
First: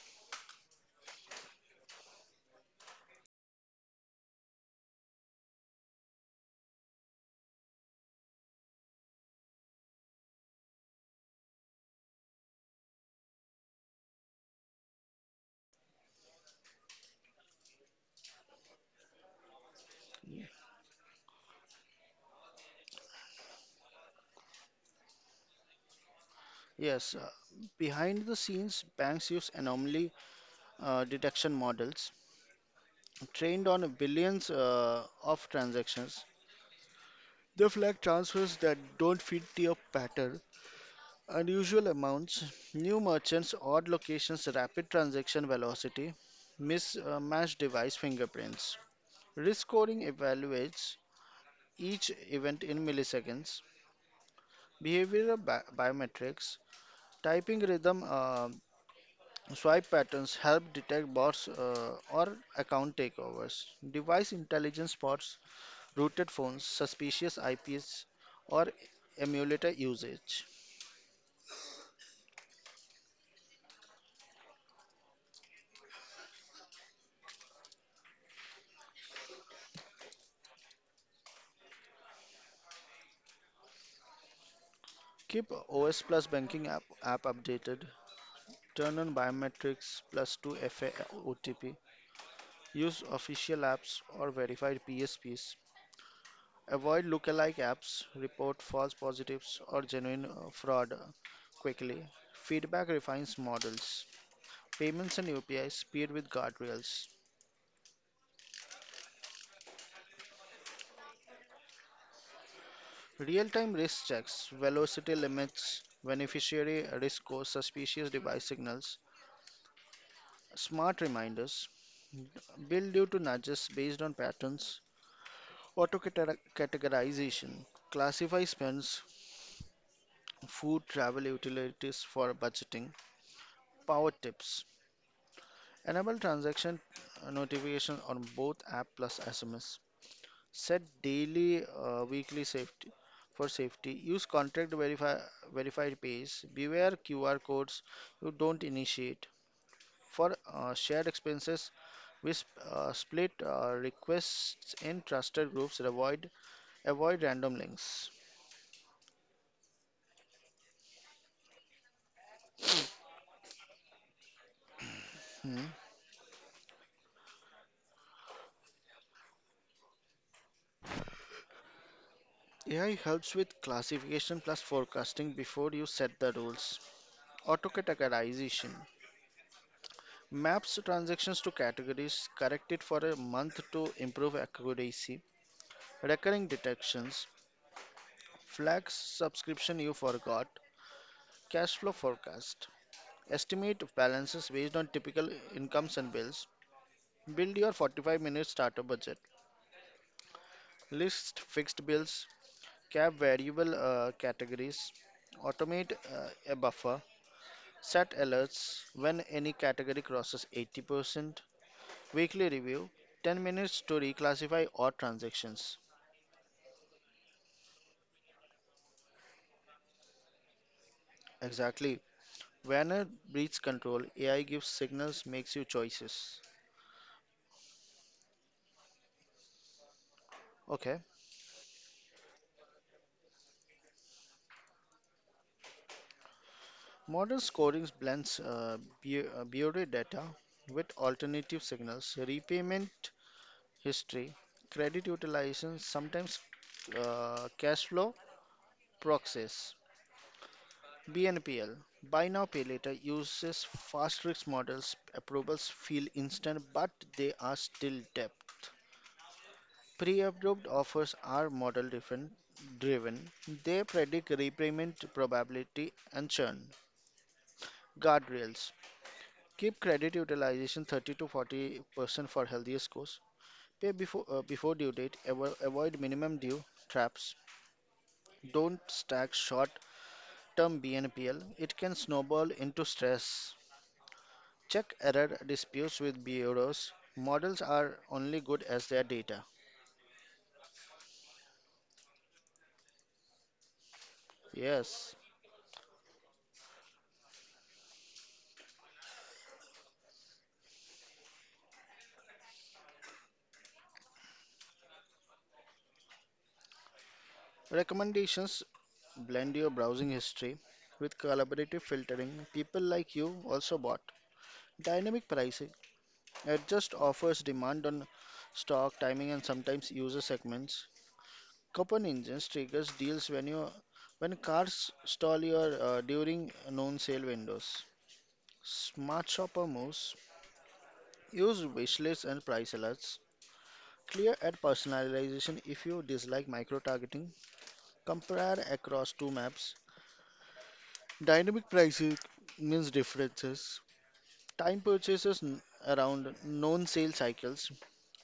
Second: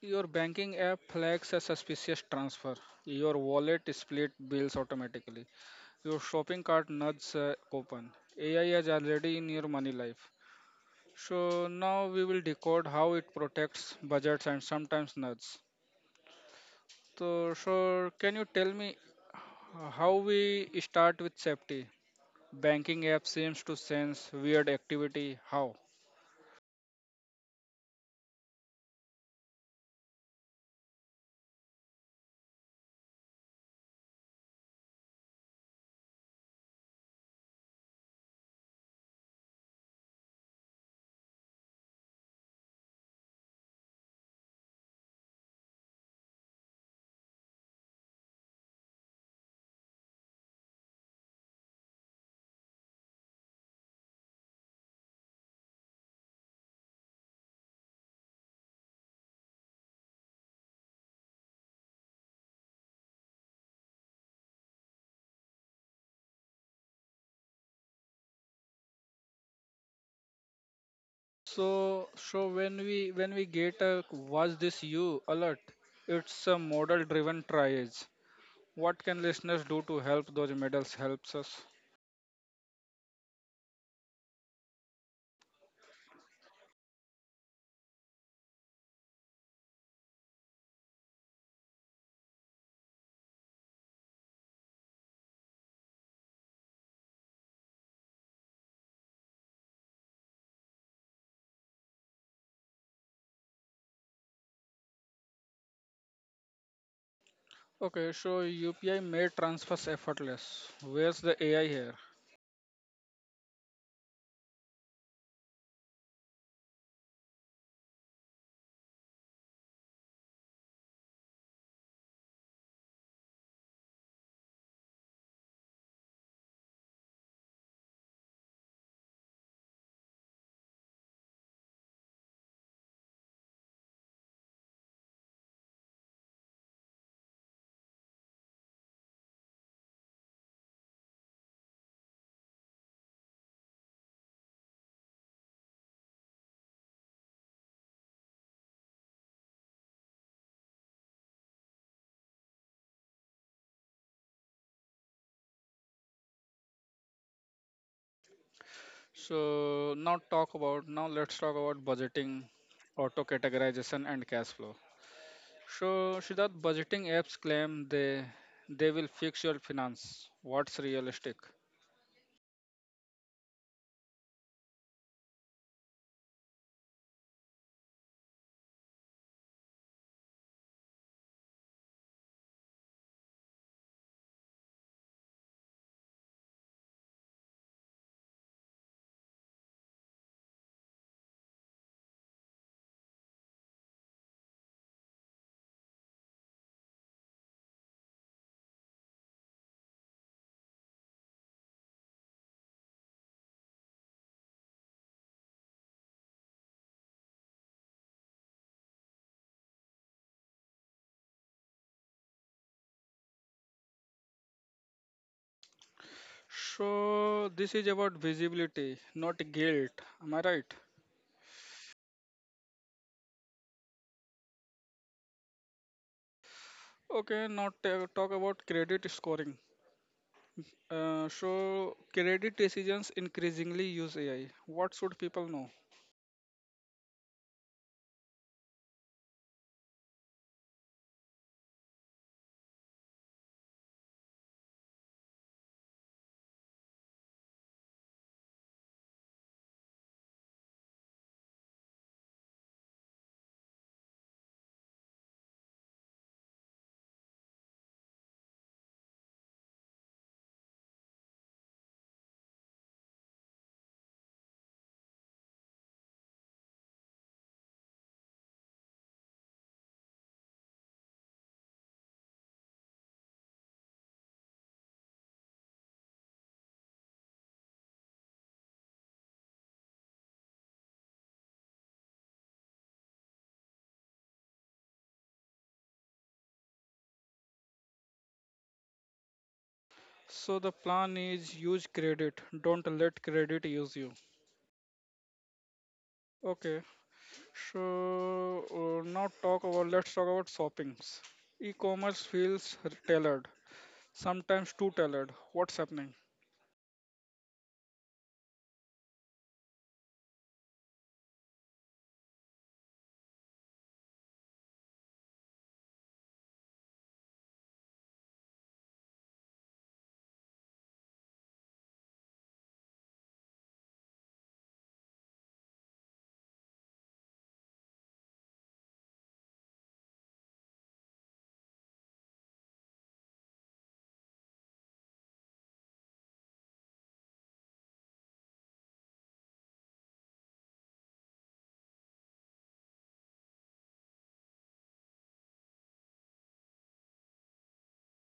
A: your banking app flags a suspicious transfer. Your wallet split bills automatically. Your shopping cart nudges open a coupon. AI is already in your money life. So, now we will decode how it protects budgets and sometimes nuts. So, can you tell me how we start with safety? Banking app seems to sense weird activity. How?
B: Yes, behind the scenes, banks use anomaly detection models trained on billions of transactions. They flag transfers that don't fit your pattern. Unusual amounts, new merchants, odd locations, rapid transaction velocity, mismatched device fingerprints. Risk scoring evaluates each event in milliseconds. Behavioral biometrics, typing rhythm, swipe patterns help detect bots or account takeovers. Device intelligence spots rooted phones, suspicious IPs, or emulator usage.
A: So, when we get a was this you alert, it's a model driven triage. What can listeners do to help those models helps us?
B: Keep OS Plus banking app updated. Turn on biometrics plus 2FA. Use official apps or verified PSPs. Avoid lookalike apps. Report false positives or genuine fraud quickly. Feedback refines models. Payments and UPI speed with guardrails.
A: Okay, so UPI made transfers effortless. Where's the AI here?
B: Real time risk checks, velocity limits, beneficiary risk scores, suspicious device signals, smart reminders, bill due to nudges based on patterns, auto categorization, classify spends, food travel utilities for budgeting, power tips, enable transaction notification on both app plus SMS, set daily, weekly safety for safety, use verified page, beware QR codes you don't initiate. For shared expenses, split requests in trusted groups. Avoid random links.
A: So now let's talk about budgeting, auto categorization and cash flow.
B: Hmm.
A: So Siddharth, budgeting apps claim they will fix your finance. What's realistic?
B: AI helps with classification plus forecasting before you set the rules. Autocategorization maps transactions to categories, corrected for a month to improve accuracy, recurring detections, flags subscription you forgot, cash flow forecast, estimate balances based on typical incomes and bills, build your 45-minute starter budget, list fixed bills, cap variable categories, automate a buffer, set alerts when any category crosses 80%. Weekly review 10 minutes to reclassify odd transactions.
A: So this is about visibility, not guilt. Am I right?
B: Exactly. Werner breeds control, AI gives signals, makes you choices.
A: Okay, now talk about credit scoring.
B: Okay.
A: So credit decisions increasingly use AI. What should people know?
B: Modern scoring blends bureau data with alternative signals, repayment history, credit utilization, sometimes cash flow proxies. BNPL, buy now pay later, uses fast risk models. Approvals feel instant, but they are still depth. Pre-approved offers are model different driven. They predict repayment probability and churn. Guardrails. Keep credit utilization 30 to 40% for healthier scores. Pay before due date. Avoid minimum due traps. Don't stack short-term BNPL. It can snowball into stress. Check error disputes with bureaus. Models are only good as their data.
A: So the plan is use credit. Don't let credit use you.
B: Yes.
A: Okay. So now talk about let's talk about shoppings. E-commerce feels tailored, sometimes too tailored. What's happening?
B: Recommendations. Blend your browsing history with collaborative filtering. People like you also bought. Dynamic pricing adjust offers demand on stock, timing, and sometimes user segments. Coupon engines triggers deals when cars stall your during known sale windows. Smart shopper moves. Use wishlists and price alerts. Clear ad personalization if you dislike micro targeting. Compare across two maps. Dynamic pricing means differences. Time purchases around known sale cycles.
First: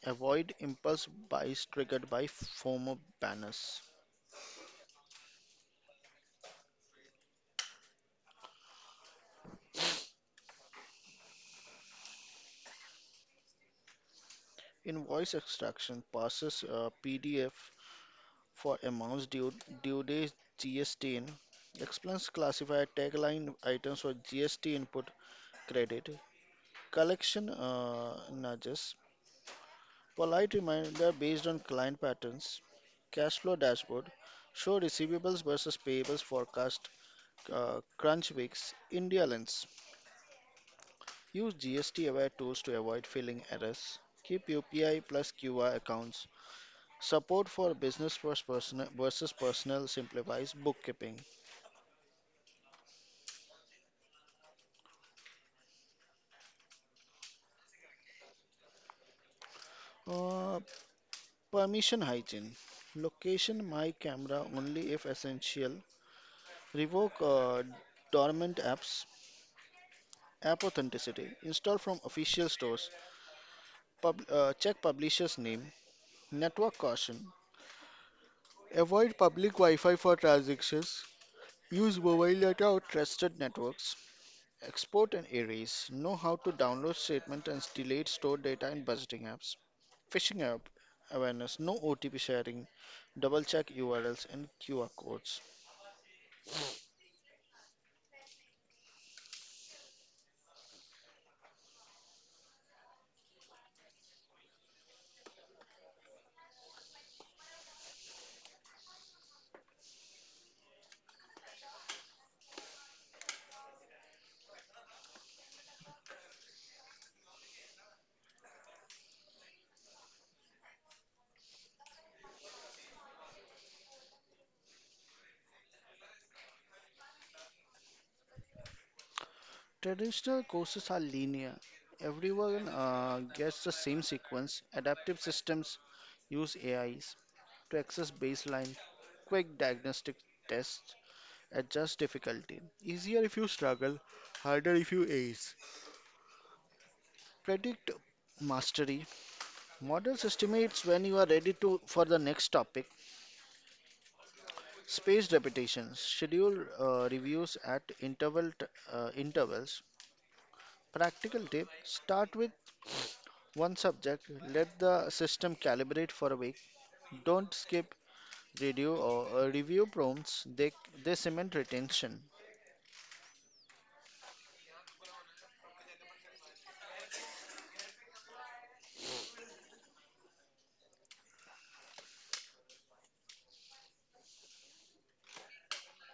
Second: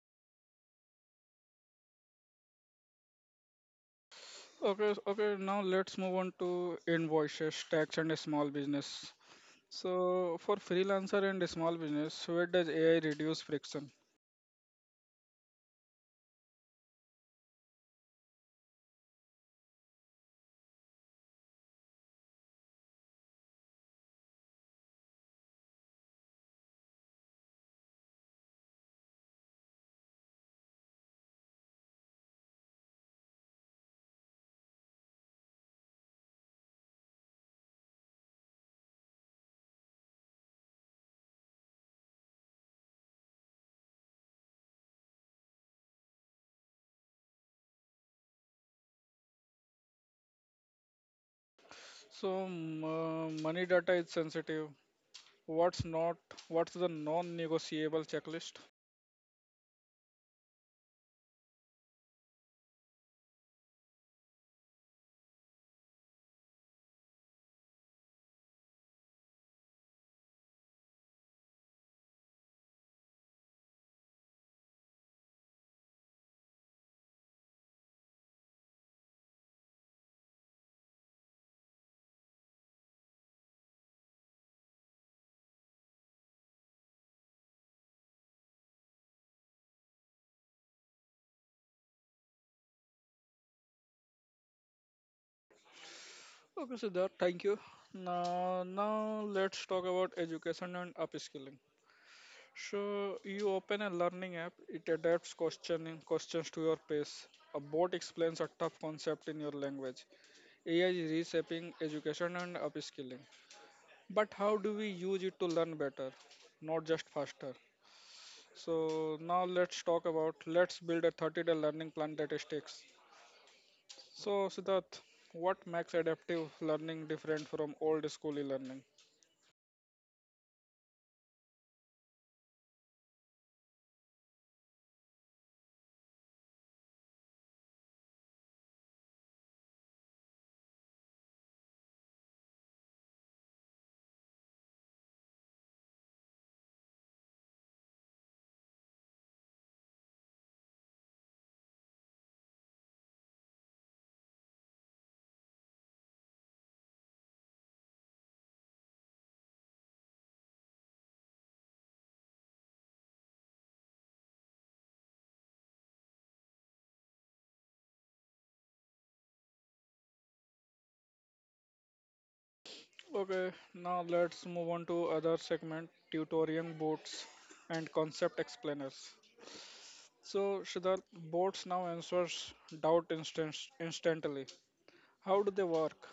B: Avoid impulse buys triggered by former banners.
A: Okay, now let's move on to invoices, tax, and small business. So, for freelancer and small business, where does AI reduce friction?
B: Invoice extraction passes PDF for amounts due, due date GST in. Explains classify tagline items for GST input credit. Collection nudges. Polite reminder based on client patterns. Cash flow dashboard. Show receivables versus payables forecast. Crunch weeks. India lens. Use GST aware tools to avoid filling errors. Keep UPI plus QR accounts. Support for business versus personal simplifies bookkeeping.
A: So, money data is sensitive. What's not? What's the non-negotiable checklist?
B: Uh, Permission hygiene. Location my camera only if essential. Revoke dormant apps. App authenticity. Install from official stores. Check publisher's name. Network caution. Avoid public Wi Fi for transactions. Use mobile data or trusted networks. Export and Aries know how to download statement and delete stored data in budgeting apps. Phishing app awareness, no OTP sharing, double check URLs and QR codes.
A: Okay, Siddharth, thank you. Now let's talk about education and upskilling. So you open a learning app, it adapts questioning questions to your pace. A bot explains a tough concept in your language. AI is reshaping education and upskilling. But how do we use it to learn better, not just faster? So now let's talk about let's build a 30-day learning plan that sticks. So Siddharth, what makes adaptive learning different from old school learning?
B: Traditional courses are linear. Everyone gets the same sequence. Adaptive systems use AIs to access baseline, quick diagnostic tests, adjust difficulty. Easier if you struggle, harder if you ace. Predict mastery. Models estimates when you are ready to for the next topic. Spaced repetitions, schedule reviews at intervals. Practical tip: start with one subject. Let the system calibrate for a week. Don't skip review prompts. They cement retention.
A: Okay, now let's move on to other segment, tutorial boards and concept explainers. So, Siddharth, boards now answers instantly. How do they work?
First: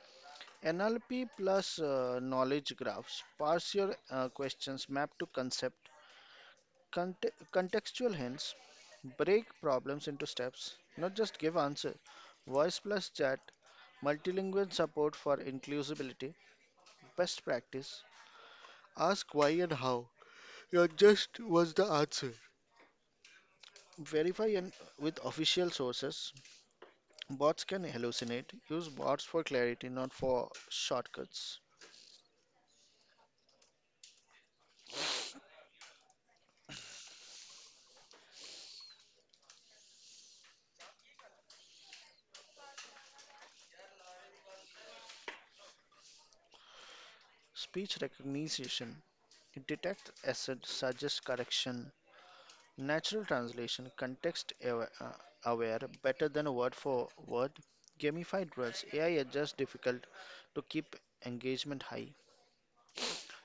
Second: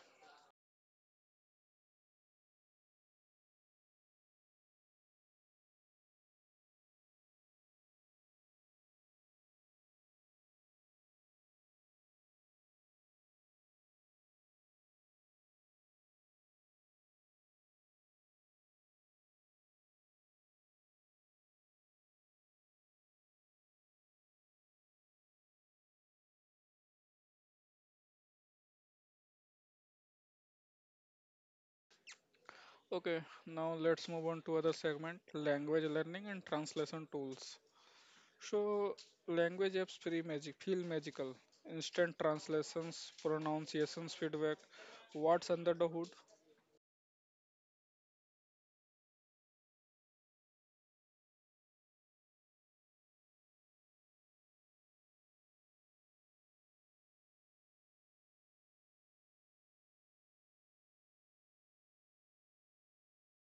B: NLP plus knowledge graphs. Parse your questions. Map to concept. Contextual hints break problems into steps, not just give answers. Voice plus chat, multilingual support for inclusivity, best practice. Ask why and how. Your just was the answer. Verify and with official sources. Bots can hallucinate. Use bots for clarity, not for shortcuts.
A: Okay, now let's move on to other segment, language learning and translation tools. So language apps feel magical. Instant translations, pronunciations, feedback. What's under the hood?
B: Speech recognition. Detect assent, suggest correction. Natural translation, context aware, better than word for word. Gamified rules, AI adjusts difficult to keep engagement high.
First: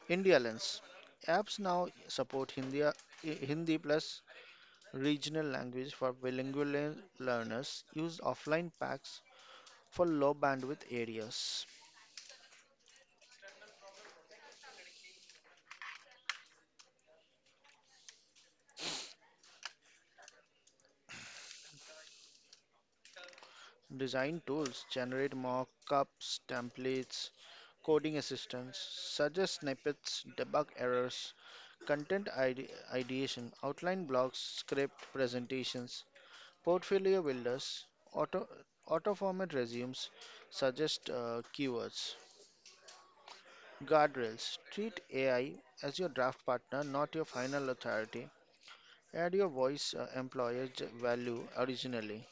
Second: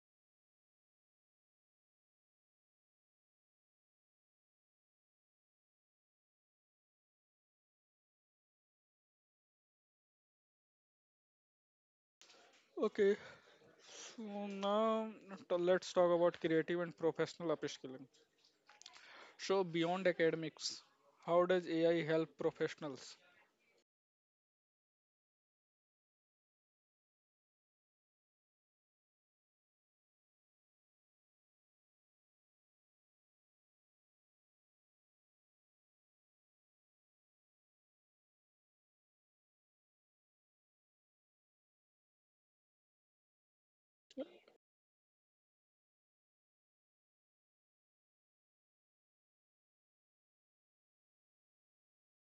B: India lens, apps now support Hindi plus regional language for bilingual learners. Use offline packs for low bandwidth areas.
A: Okay, so now let's talk about creative and professional upskilling. So beyond academics, how does AI help professionals?
B: Design tools generate mockups, templates, coding assistance, suggest snippets, debug errors, content ideation, outline blocks, script presentations, portfolio builders, auto auto format resumes, suggest keywords. Guardrails. Treat AI as your draft partner, not your final authority. Add your voice employer value originally.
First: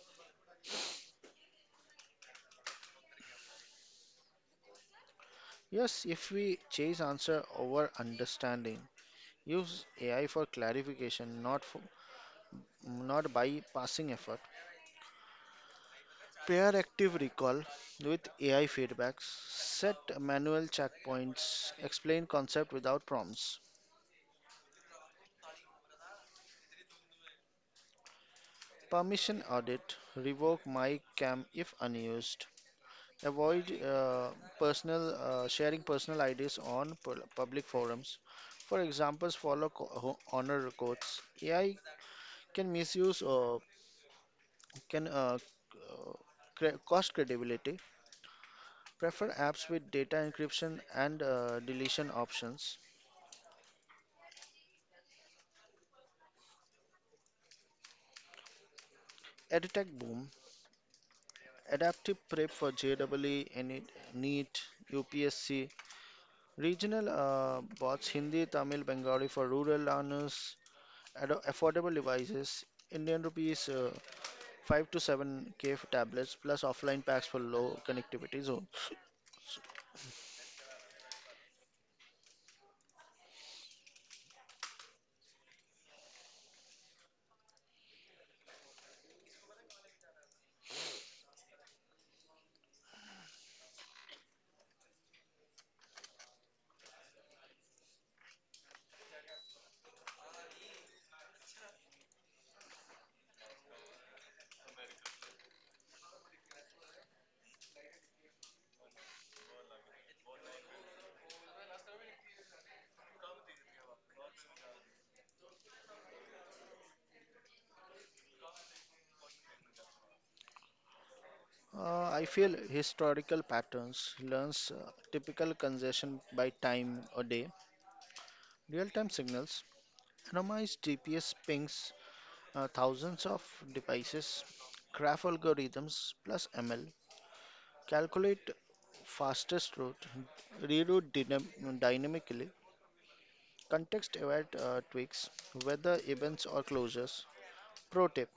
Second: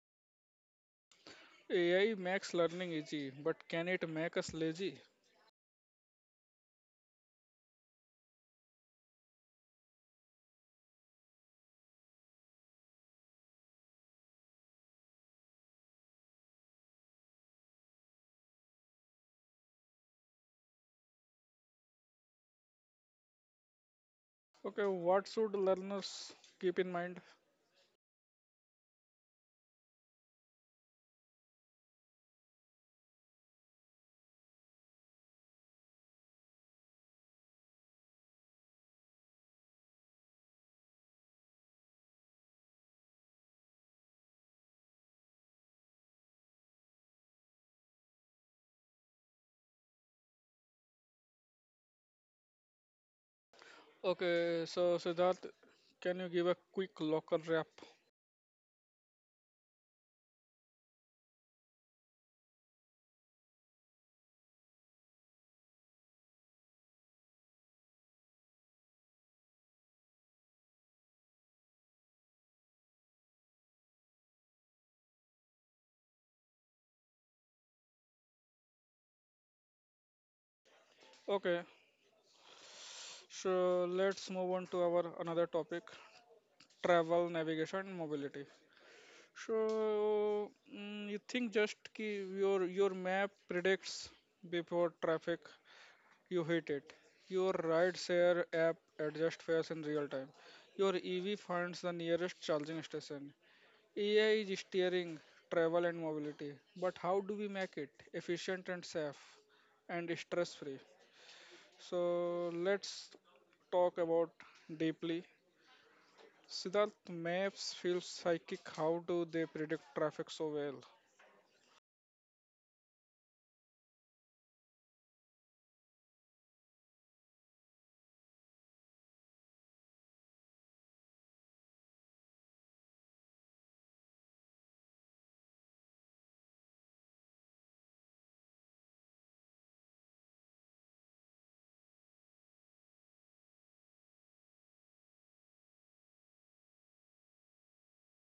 A: AI makes learning easy, but can it make us lazy?
B: Yes, if we chase answer over understanding, use AI for clarification, not bypassing effort. Pair active recall with AI feedbacks. Set manual checkpoints. Explain concept without prompts.
A: Okay, what should learners keep in mind?
B: Permission audit. Revoke my cam if unused. Avoid personal sharing personal IDs on public forums. For examples, follow honor codes. AI can misuse or can cost credibility. Prefer apps with data encryption and deletion options.
A: Okay, so Siddharth, can you give a quick local wrap?
B: EdTech boom, adaptive prep for JEE, NEET, UPSC, regional bots Hindi, Tamil, Bengali for rural learners, affordable devices, Indian rupees 5 to 7K for tablets plus offline packs for low connectivity zones.
A: Okay, so let's move on to our another topic, travel, navigation, mobility. So you think just ki your map predicts before traffic you hit it. Your ride share app adjusts fares in real time. Your EV finds the nearest charging station. AI is steering travel and mobility, but how do we make it efficient and safe and stress free? So let's talk about deeply. Siddharth, maps feel psychic. How do they predict traffic so well?
B: I feel historical patterns learns typical congestion by time or day, real-time signals. Randomized DPS pings thousands of devices, graph algorithms plus ML, calculate fastest route, reroute dynamically, context aware tweaks, weather events or closures. Pro tip:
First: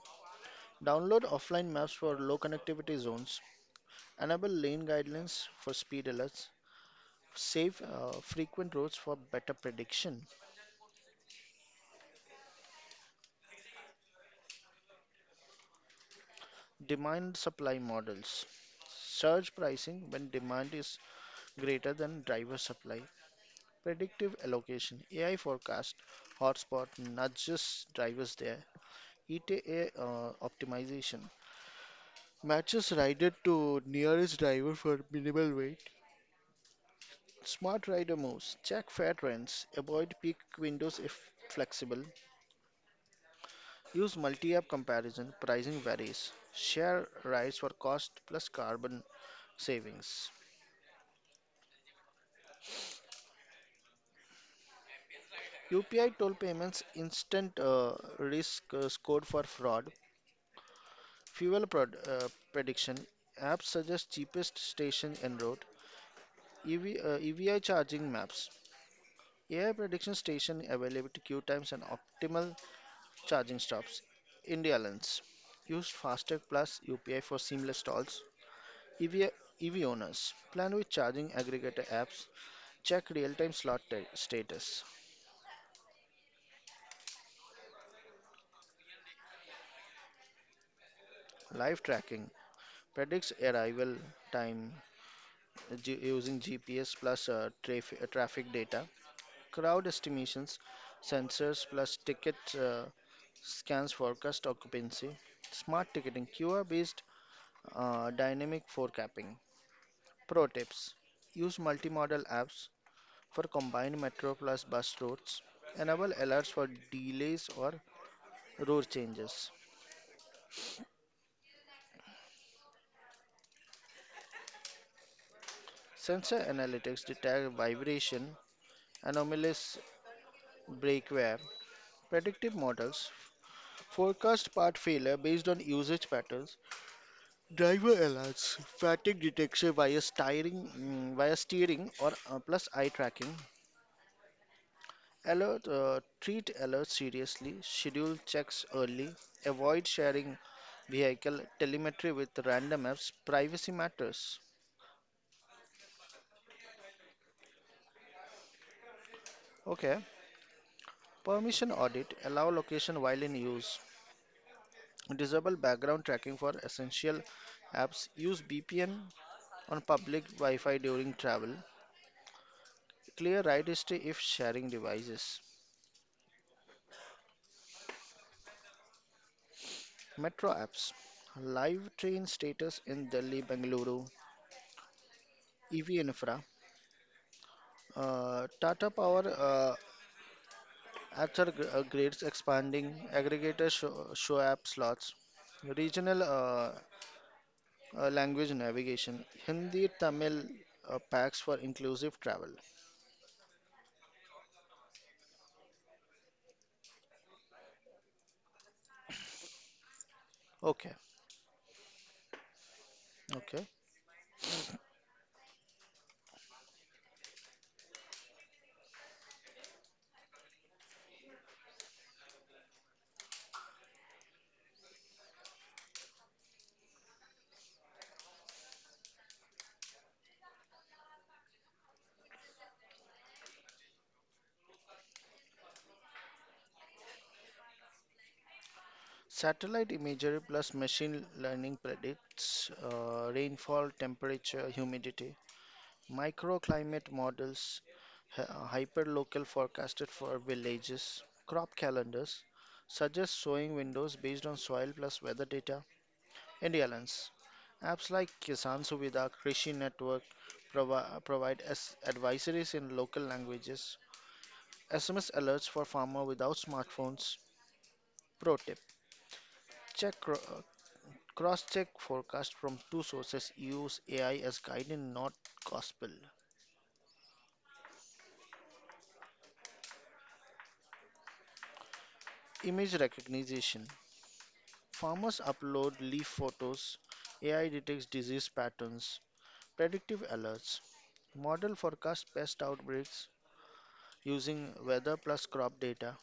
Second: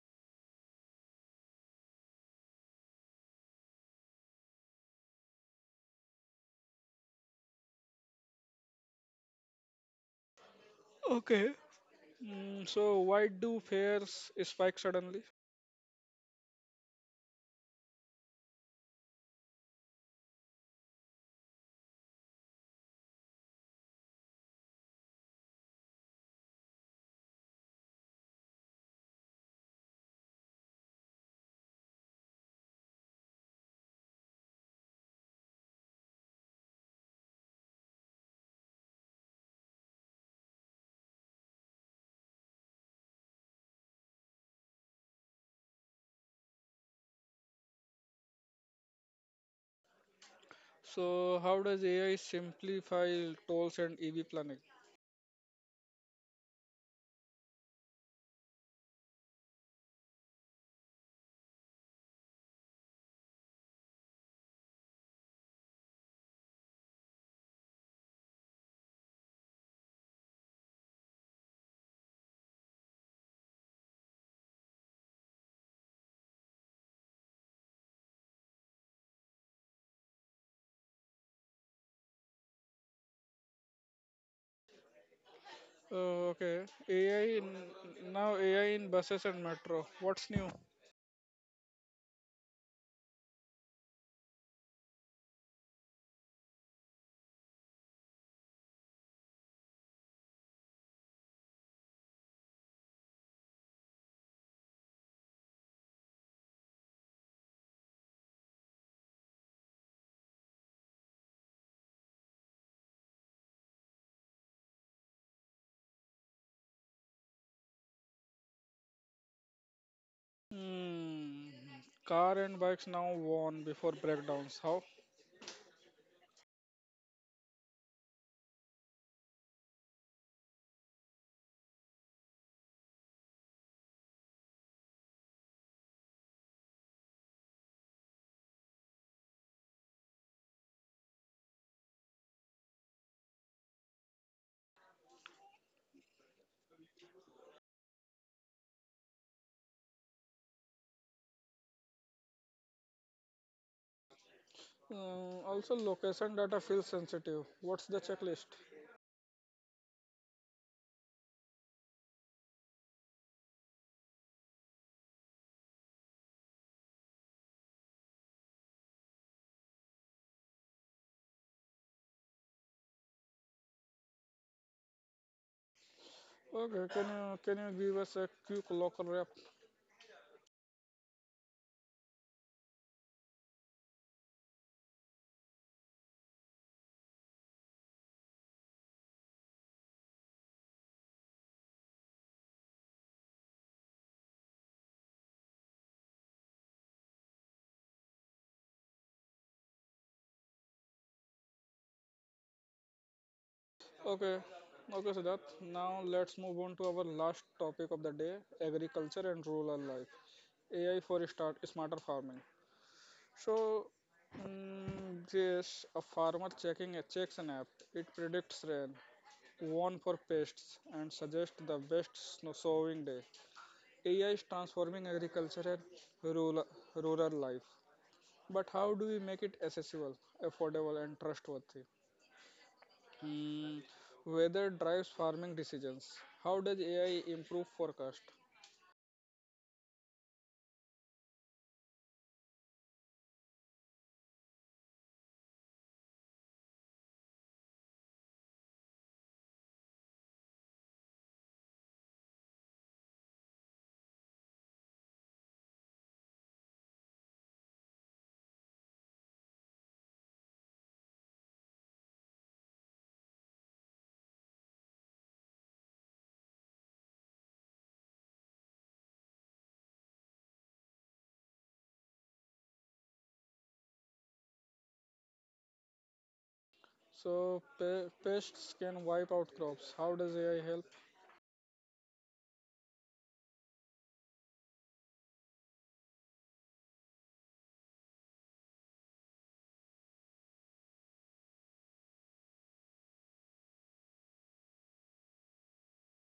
B: download offline maps for low connectivity zones, enable lane guidelines for speed alerts, save frequent roads for better prediction.
A: Okay. So why do fares spike suddenly?
B: Demand supply models surge pricing when demand is greater than driver supply. Predictive allocation AI forecast hotspot nudges drivers there. ETA optimization matches rider to nearest driver for minimal wait. Smart rider moves check fare trends, avoid peak windows if flexible. Use multi-app comparison. Pricing varies. Share rides for cost plus carbon savings.
A: So how does AI simplify tolls and EV planning?
B: UPI toll payments instant risk scored for fraud. Fuel prediction apps suggest cheapest station en route. EV, EVI charging maps. AI prediction station availability queue times and optimal charging stops. India Lens. Use Fastech Plus UPI for seamless stalls. EV, owners. Plan with charging aggregator apps. Check real-time slot status.
A: Okay, AI in, now AI in buses and metro. What's new?
B: Live tracking. Predicts arrival time using GPS plus traffic data. Crowd estimations, sensors plus ticket uh, scans forecast occupancy, smart ticketing, QR based dynamic forecapping. Pro tips: use multimodal apps for combined metro plus bus routes, enable alerts for delays or route changes.
A: Hmm. Car and bikes now worn before breakdowns. How?
B: Sensor analytics detect vibration, anomalous brake wear, predictive models, forecast part failure based on usage patterns. Driver alerts, fatigue detection via steering or plus eye tracking. Treat alerts seriously. Schedule checks early. Avoid sharing vehicle telemetry with random apps. Privacy matters.
A: Also, location data feels sensitive. What's the checklist?
B: Okay. Permission audit. Allow location while in use. Disable background tracking for essential apps. Use VPN on public Wi-Fi during travel. Clear ride history if sharing devices.
A: Okay, can you give us a quick local wrap?
B: Metro apps, live train status in Delhi, Bengaluru. EV infra, Tata Power apps grids expanding, aggregators show app slots, regional language navigation, Hindi, Tamil packs for inclusive travel.
A: Okay, okay, Siddharth. Now let's move on to our last topic of the day: agriculture and rural life.
B: Okay,
A: AI for start smarter farming.
B: okay.
A: So, yes, a farmer checking a checks an app. It predicts rain, warn for pests, and suggests the best snow sowing day. AI is transforming agriculture and rural, rural life. But how do we make it accessible, affordable, and trustworthy? Hmm, weather drives farming decisions. How does AI improve forecast?
B: Satellite imagery plus machine learning predicts rainfall, temperature, humidity. Microclimate models, hy- hyperlocal forecasted for villages, crop calendars, suggest sowing windows based on soil plus weather data and airlines. Apps like Kisan Suvidha, Krishi Network provide as advisories in local languages, SMS alerts for farmer without smartphones. Pro tip: check cross-check forecast from two sources. Use AI as guide and not gospel.
A: So pests can wipe out crops. How does AI help?
B: Image recognition. Farmers upload leaf photos, AI detects disease patterns, predictive alerts, model forecast pest outbreaks using weather plus crop data,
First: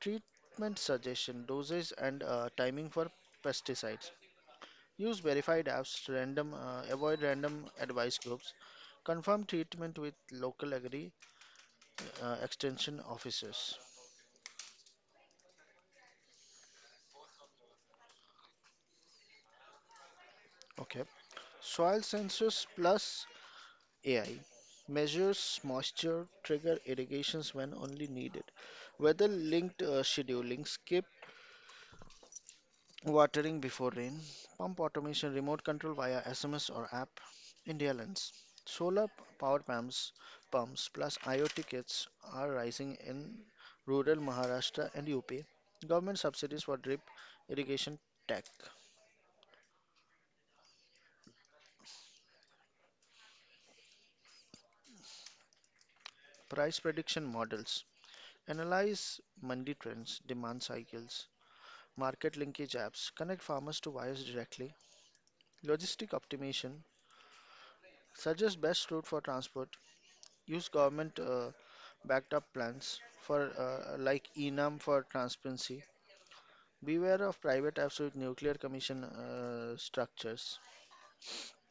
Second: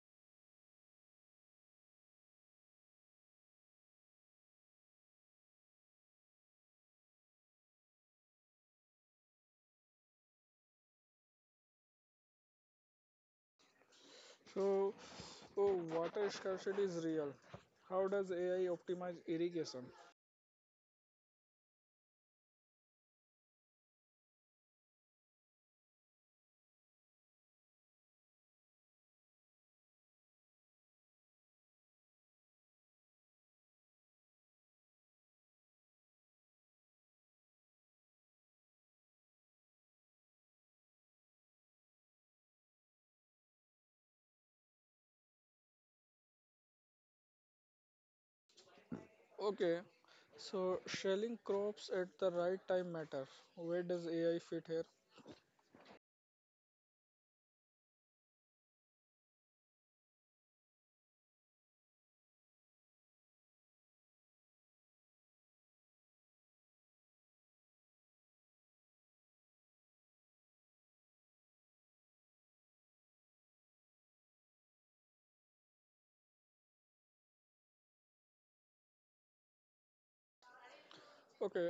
B: treatment suggestion, dosage and timing for pesticides. Use verified apps, random avoid random advice groups, confirm treatment with local agri extension officers.
A: So oh, water scarcity is real. How does AI optimize irrigation?
B: Okay. Soil sensors plus AI measures moisture, trigger irrigations when only needed, weather linked scheduling, skip watering before rain, pump automation, remote control via SMS or app. India lens. Solar power pumps plus IoT kits are rising in rural Maharashtra and UP. Government subsidies for drip irrigation tech,
A: Okay, so shelling crops at the right time matter. Where does AI fit here?
B: price prediction models, analyze mandi trends, demand cycles, market linkage apps connect farmers to buyers directly, logistic optimization suggest best route for transport, use government backed up plans for like enam for transparency. Beware of private apps with nuclear commission structures.
A: Okay.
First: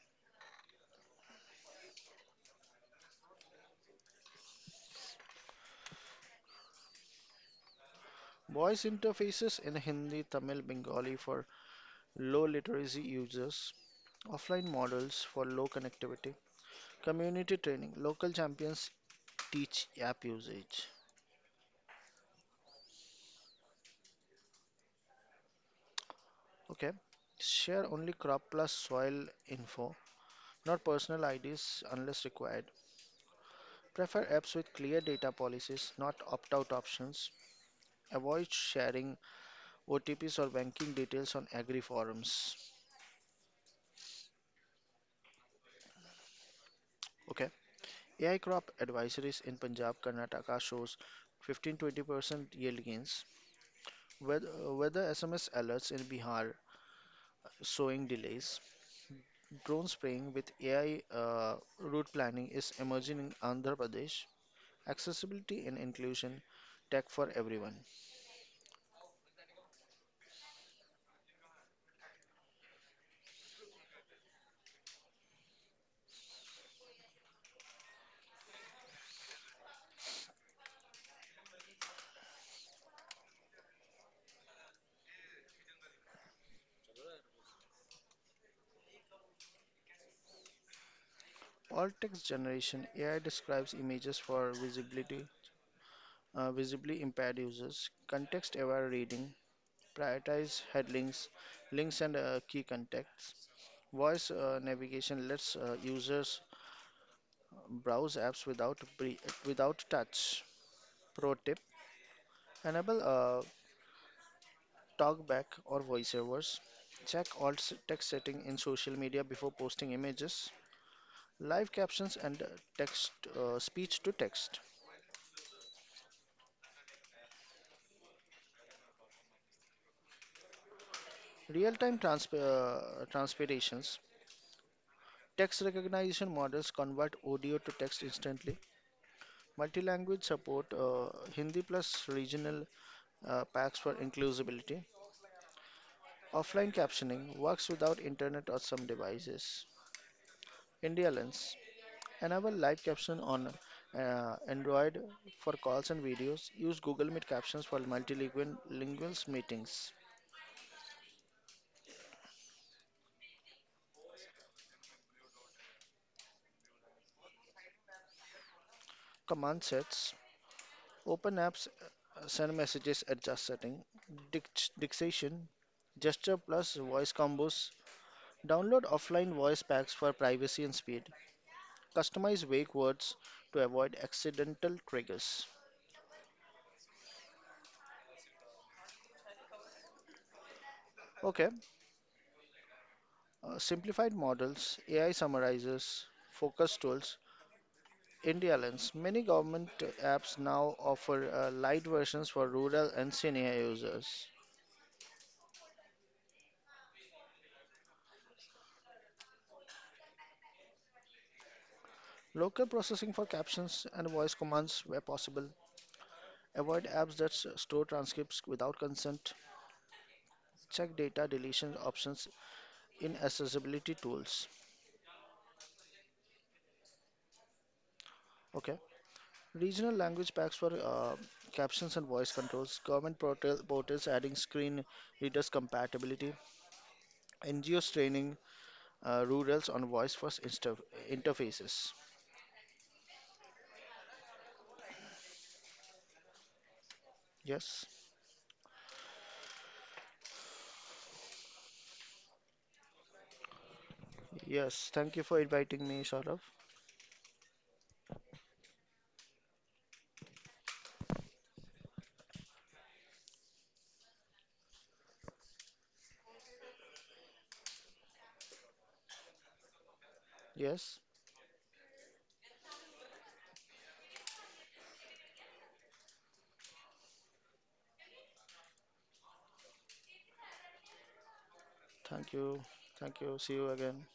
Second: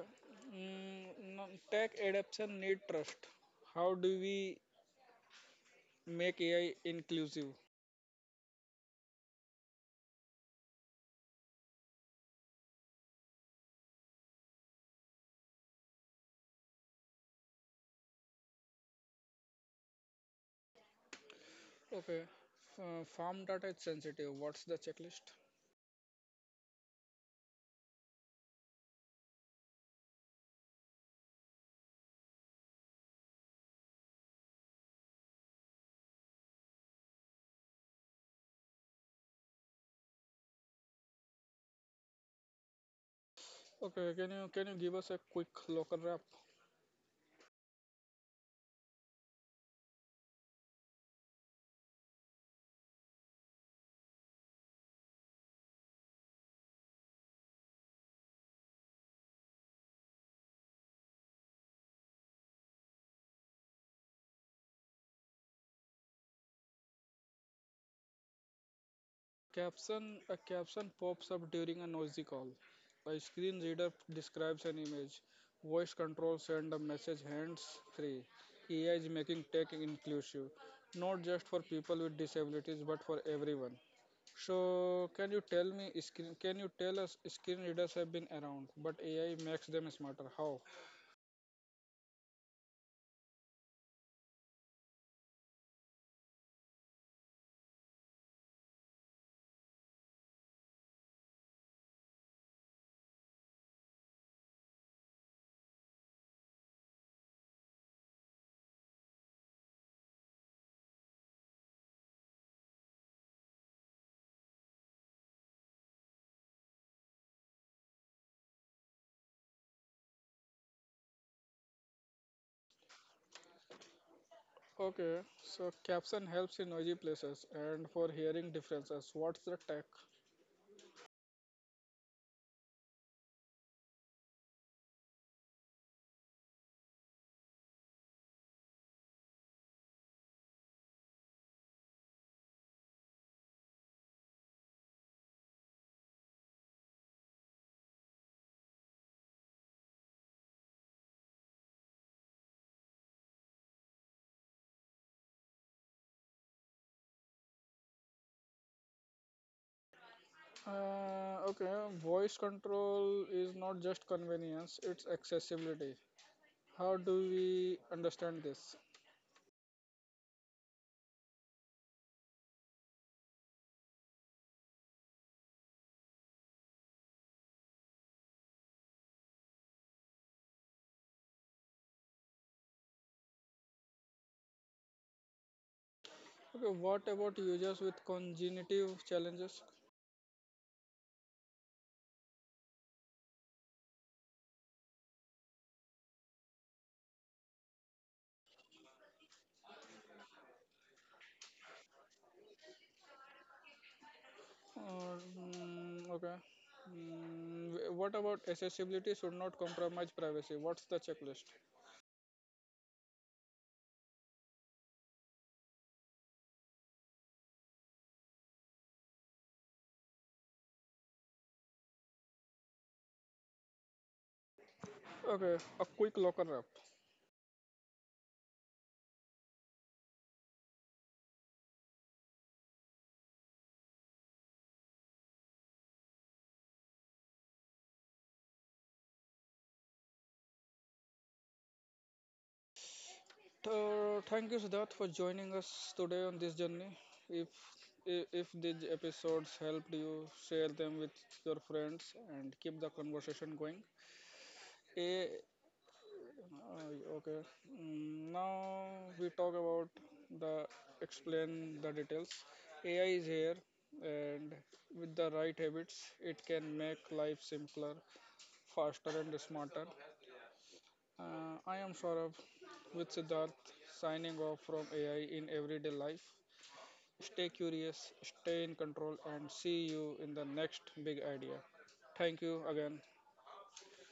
A: Tech adoption need trust. How do we make AI inclusive?
B: Voice interfaces in Hindi, Tamil, Bengali for low literacy users. Offline models for low connectivity. Community training. Local champions teach app usage.
A: Okay. Farm data is sensitive. What's the checklist?
B: Okay. Share only crop plus soil info, not personal IDs unless required. Prefer apps with clear data policies, not opt out options. Avoid sharing OTPs or banking details on agri forums.
A: Okay. Can you give us a quick local wrap?
B: Okay. AI crop advisories in Punjab, Karnataka shows 15-20% yield gains. Weather SMS alerts in Bihar, sowing delays. Drone spraying with AI route planning is emerging in Andhra Pradesh. Accessibility and inclusion, tech for everyone.
A: Caption a caption pops up during a noisy call. A screen reader describes an image. Voice control send a message hands free. AI is making tech inclusive, not just for people with disabilities but for everyone. So can you tell us screen readers have been around, but AI makes them smarter. How?
B: All text generation, AI describes images for visibility, visibly impaired users, context-aware reading, prioritize headlinks, links and key contexts. Voice navigation lets users browse apps without without touch. Pro tip: enable talkback or voiceovers. Check alt text setting in social media before posting images. Live captions and text speech to text.
A: Okay, so caption helps in noisy places and for hearing differences. What's the tech?
B: Real-time transpirations. Text recognition models convert audio to text instantly. Multi-language support Hindi plus regional packs for inclusivity. Offline captioning works without internet or some devices. India lens. Enable live caption on Android for calls and videos. Use Google Meet captions for multilingual meetings.
A: Okay, voice control is not just convenience, it's accessibility. How do we understand this?
B: Command sets. Open apps send messages, adjust setting, dictation, gesture plus voice combos. Download offline voice packs for privacy and speed. Customize wake words to avoid accidental triggers.
A: Okay, what about users with congenitive challenges?
B: Okay, simplified models, AI summarizers, focus tools. India Lens. Many government apps now offer light versions for rural and senior users.
A: Or, okay. What about accessibility should not compromise privacy? What's the checklist?
B: Local processing for captions and voice commands where possible. Avoid apps that store transcripts without consent. Check data deletion options in accessibility tools.
A: Okay, a quick local wrap.
B: Okay. Regional language packs for captions and voice controls. Portals adding screen readers compatibility. NGOs training rurals on voice first interfaces.
A: Thank you, Siddharth, for joining us today on this journey. If
B: Yes.
A: if these episodes helped you, share them with your friends and keep the conversation going.
B: Yes. Thank you
A: A
B: for inviting me, Saurav.
A: Uh, okay. Now we talk about the explain the details. AI is here, and with the right habits, it can make life simpler, faster, and smarter.
B: Yes.
A: I am Saurabh with Siddharth signing off from AI in everyday life. Stay curious, stay in control, and see you in the next big idea.
B: Thank
A: Thank
B: you.
A: you again.
B: Thank you. See you again.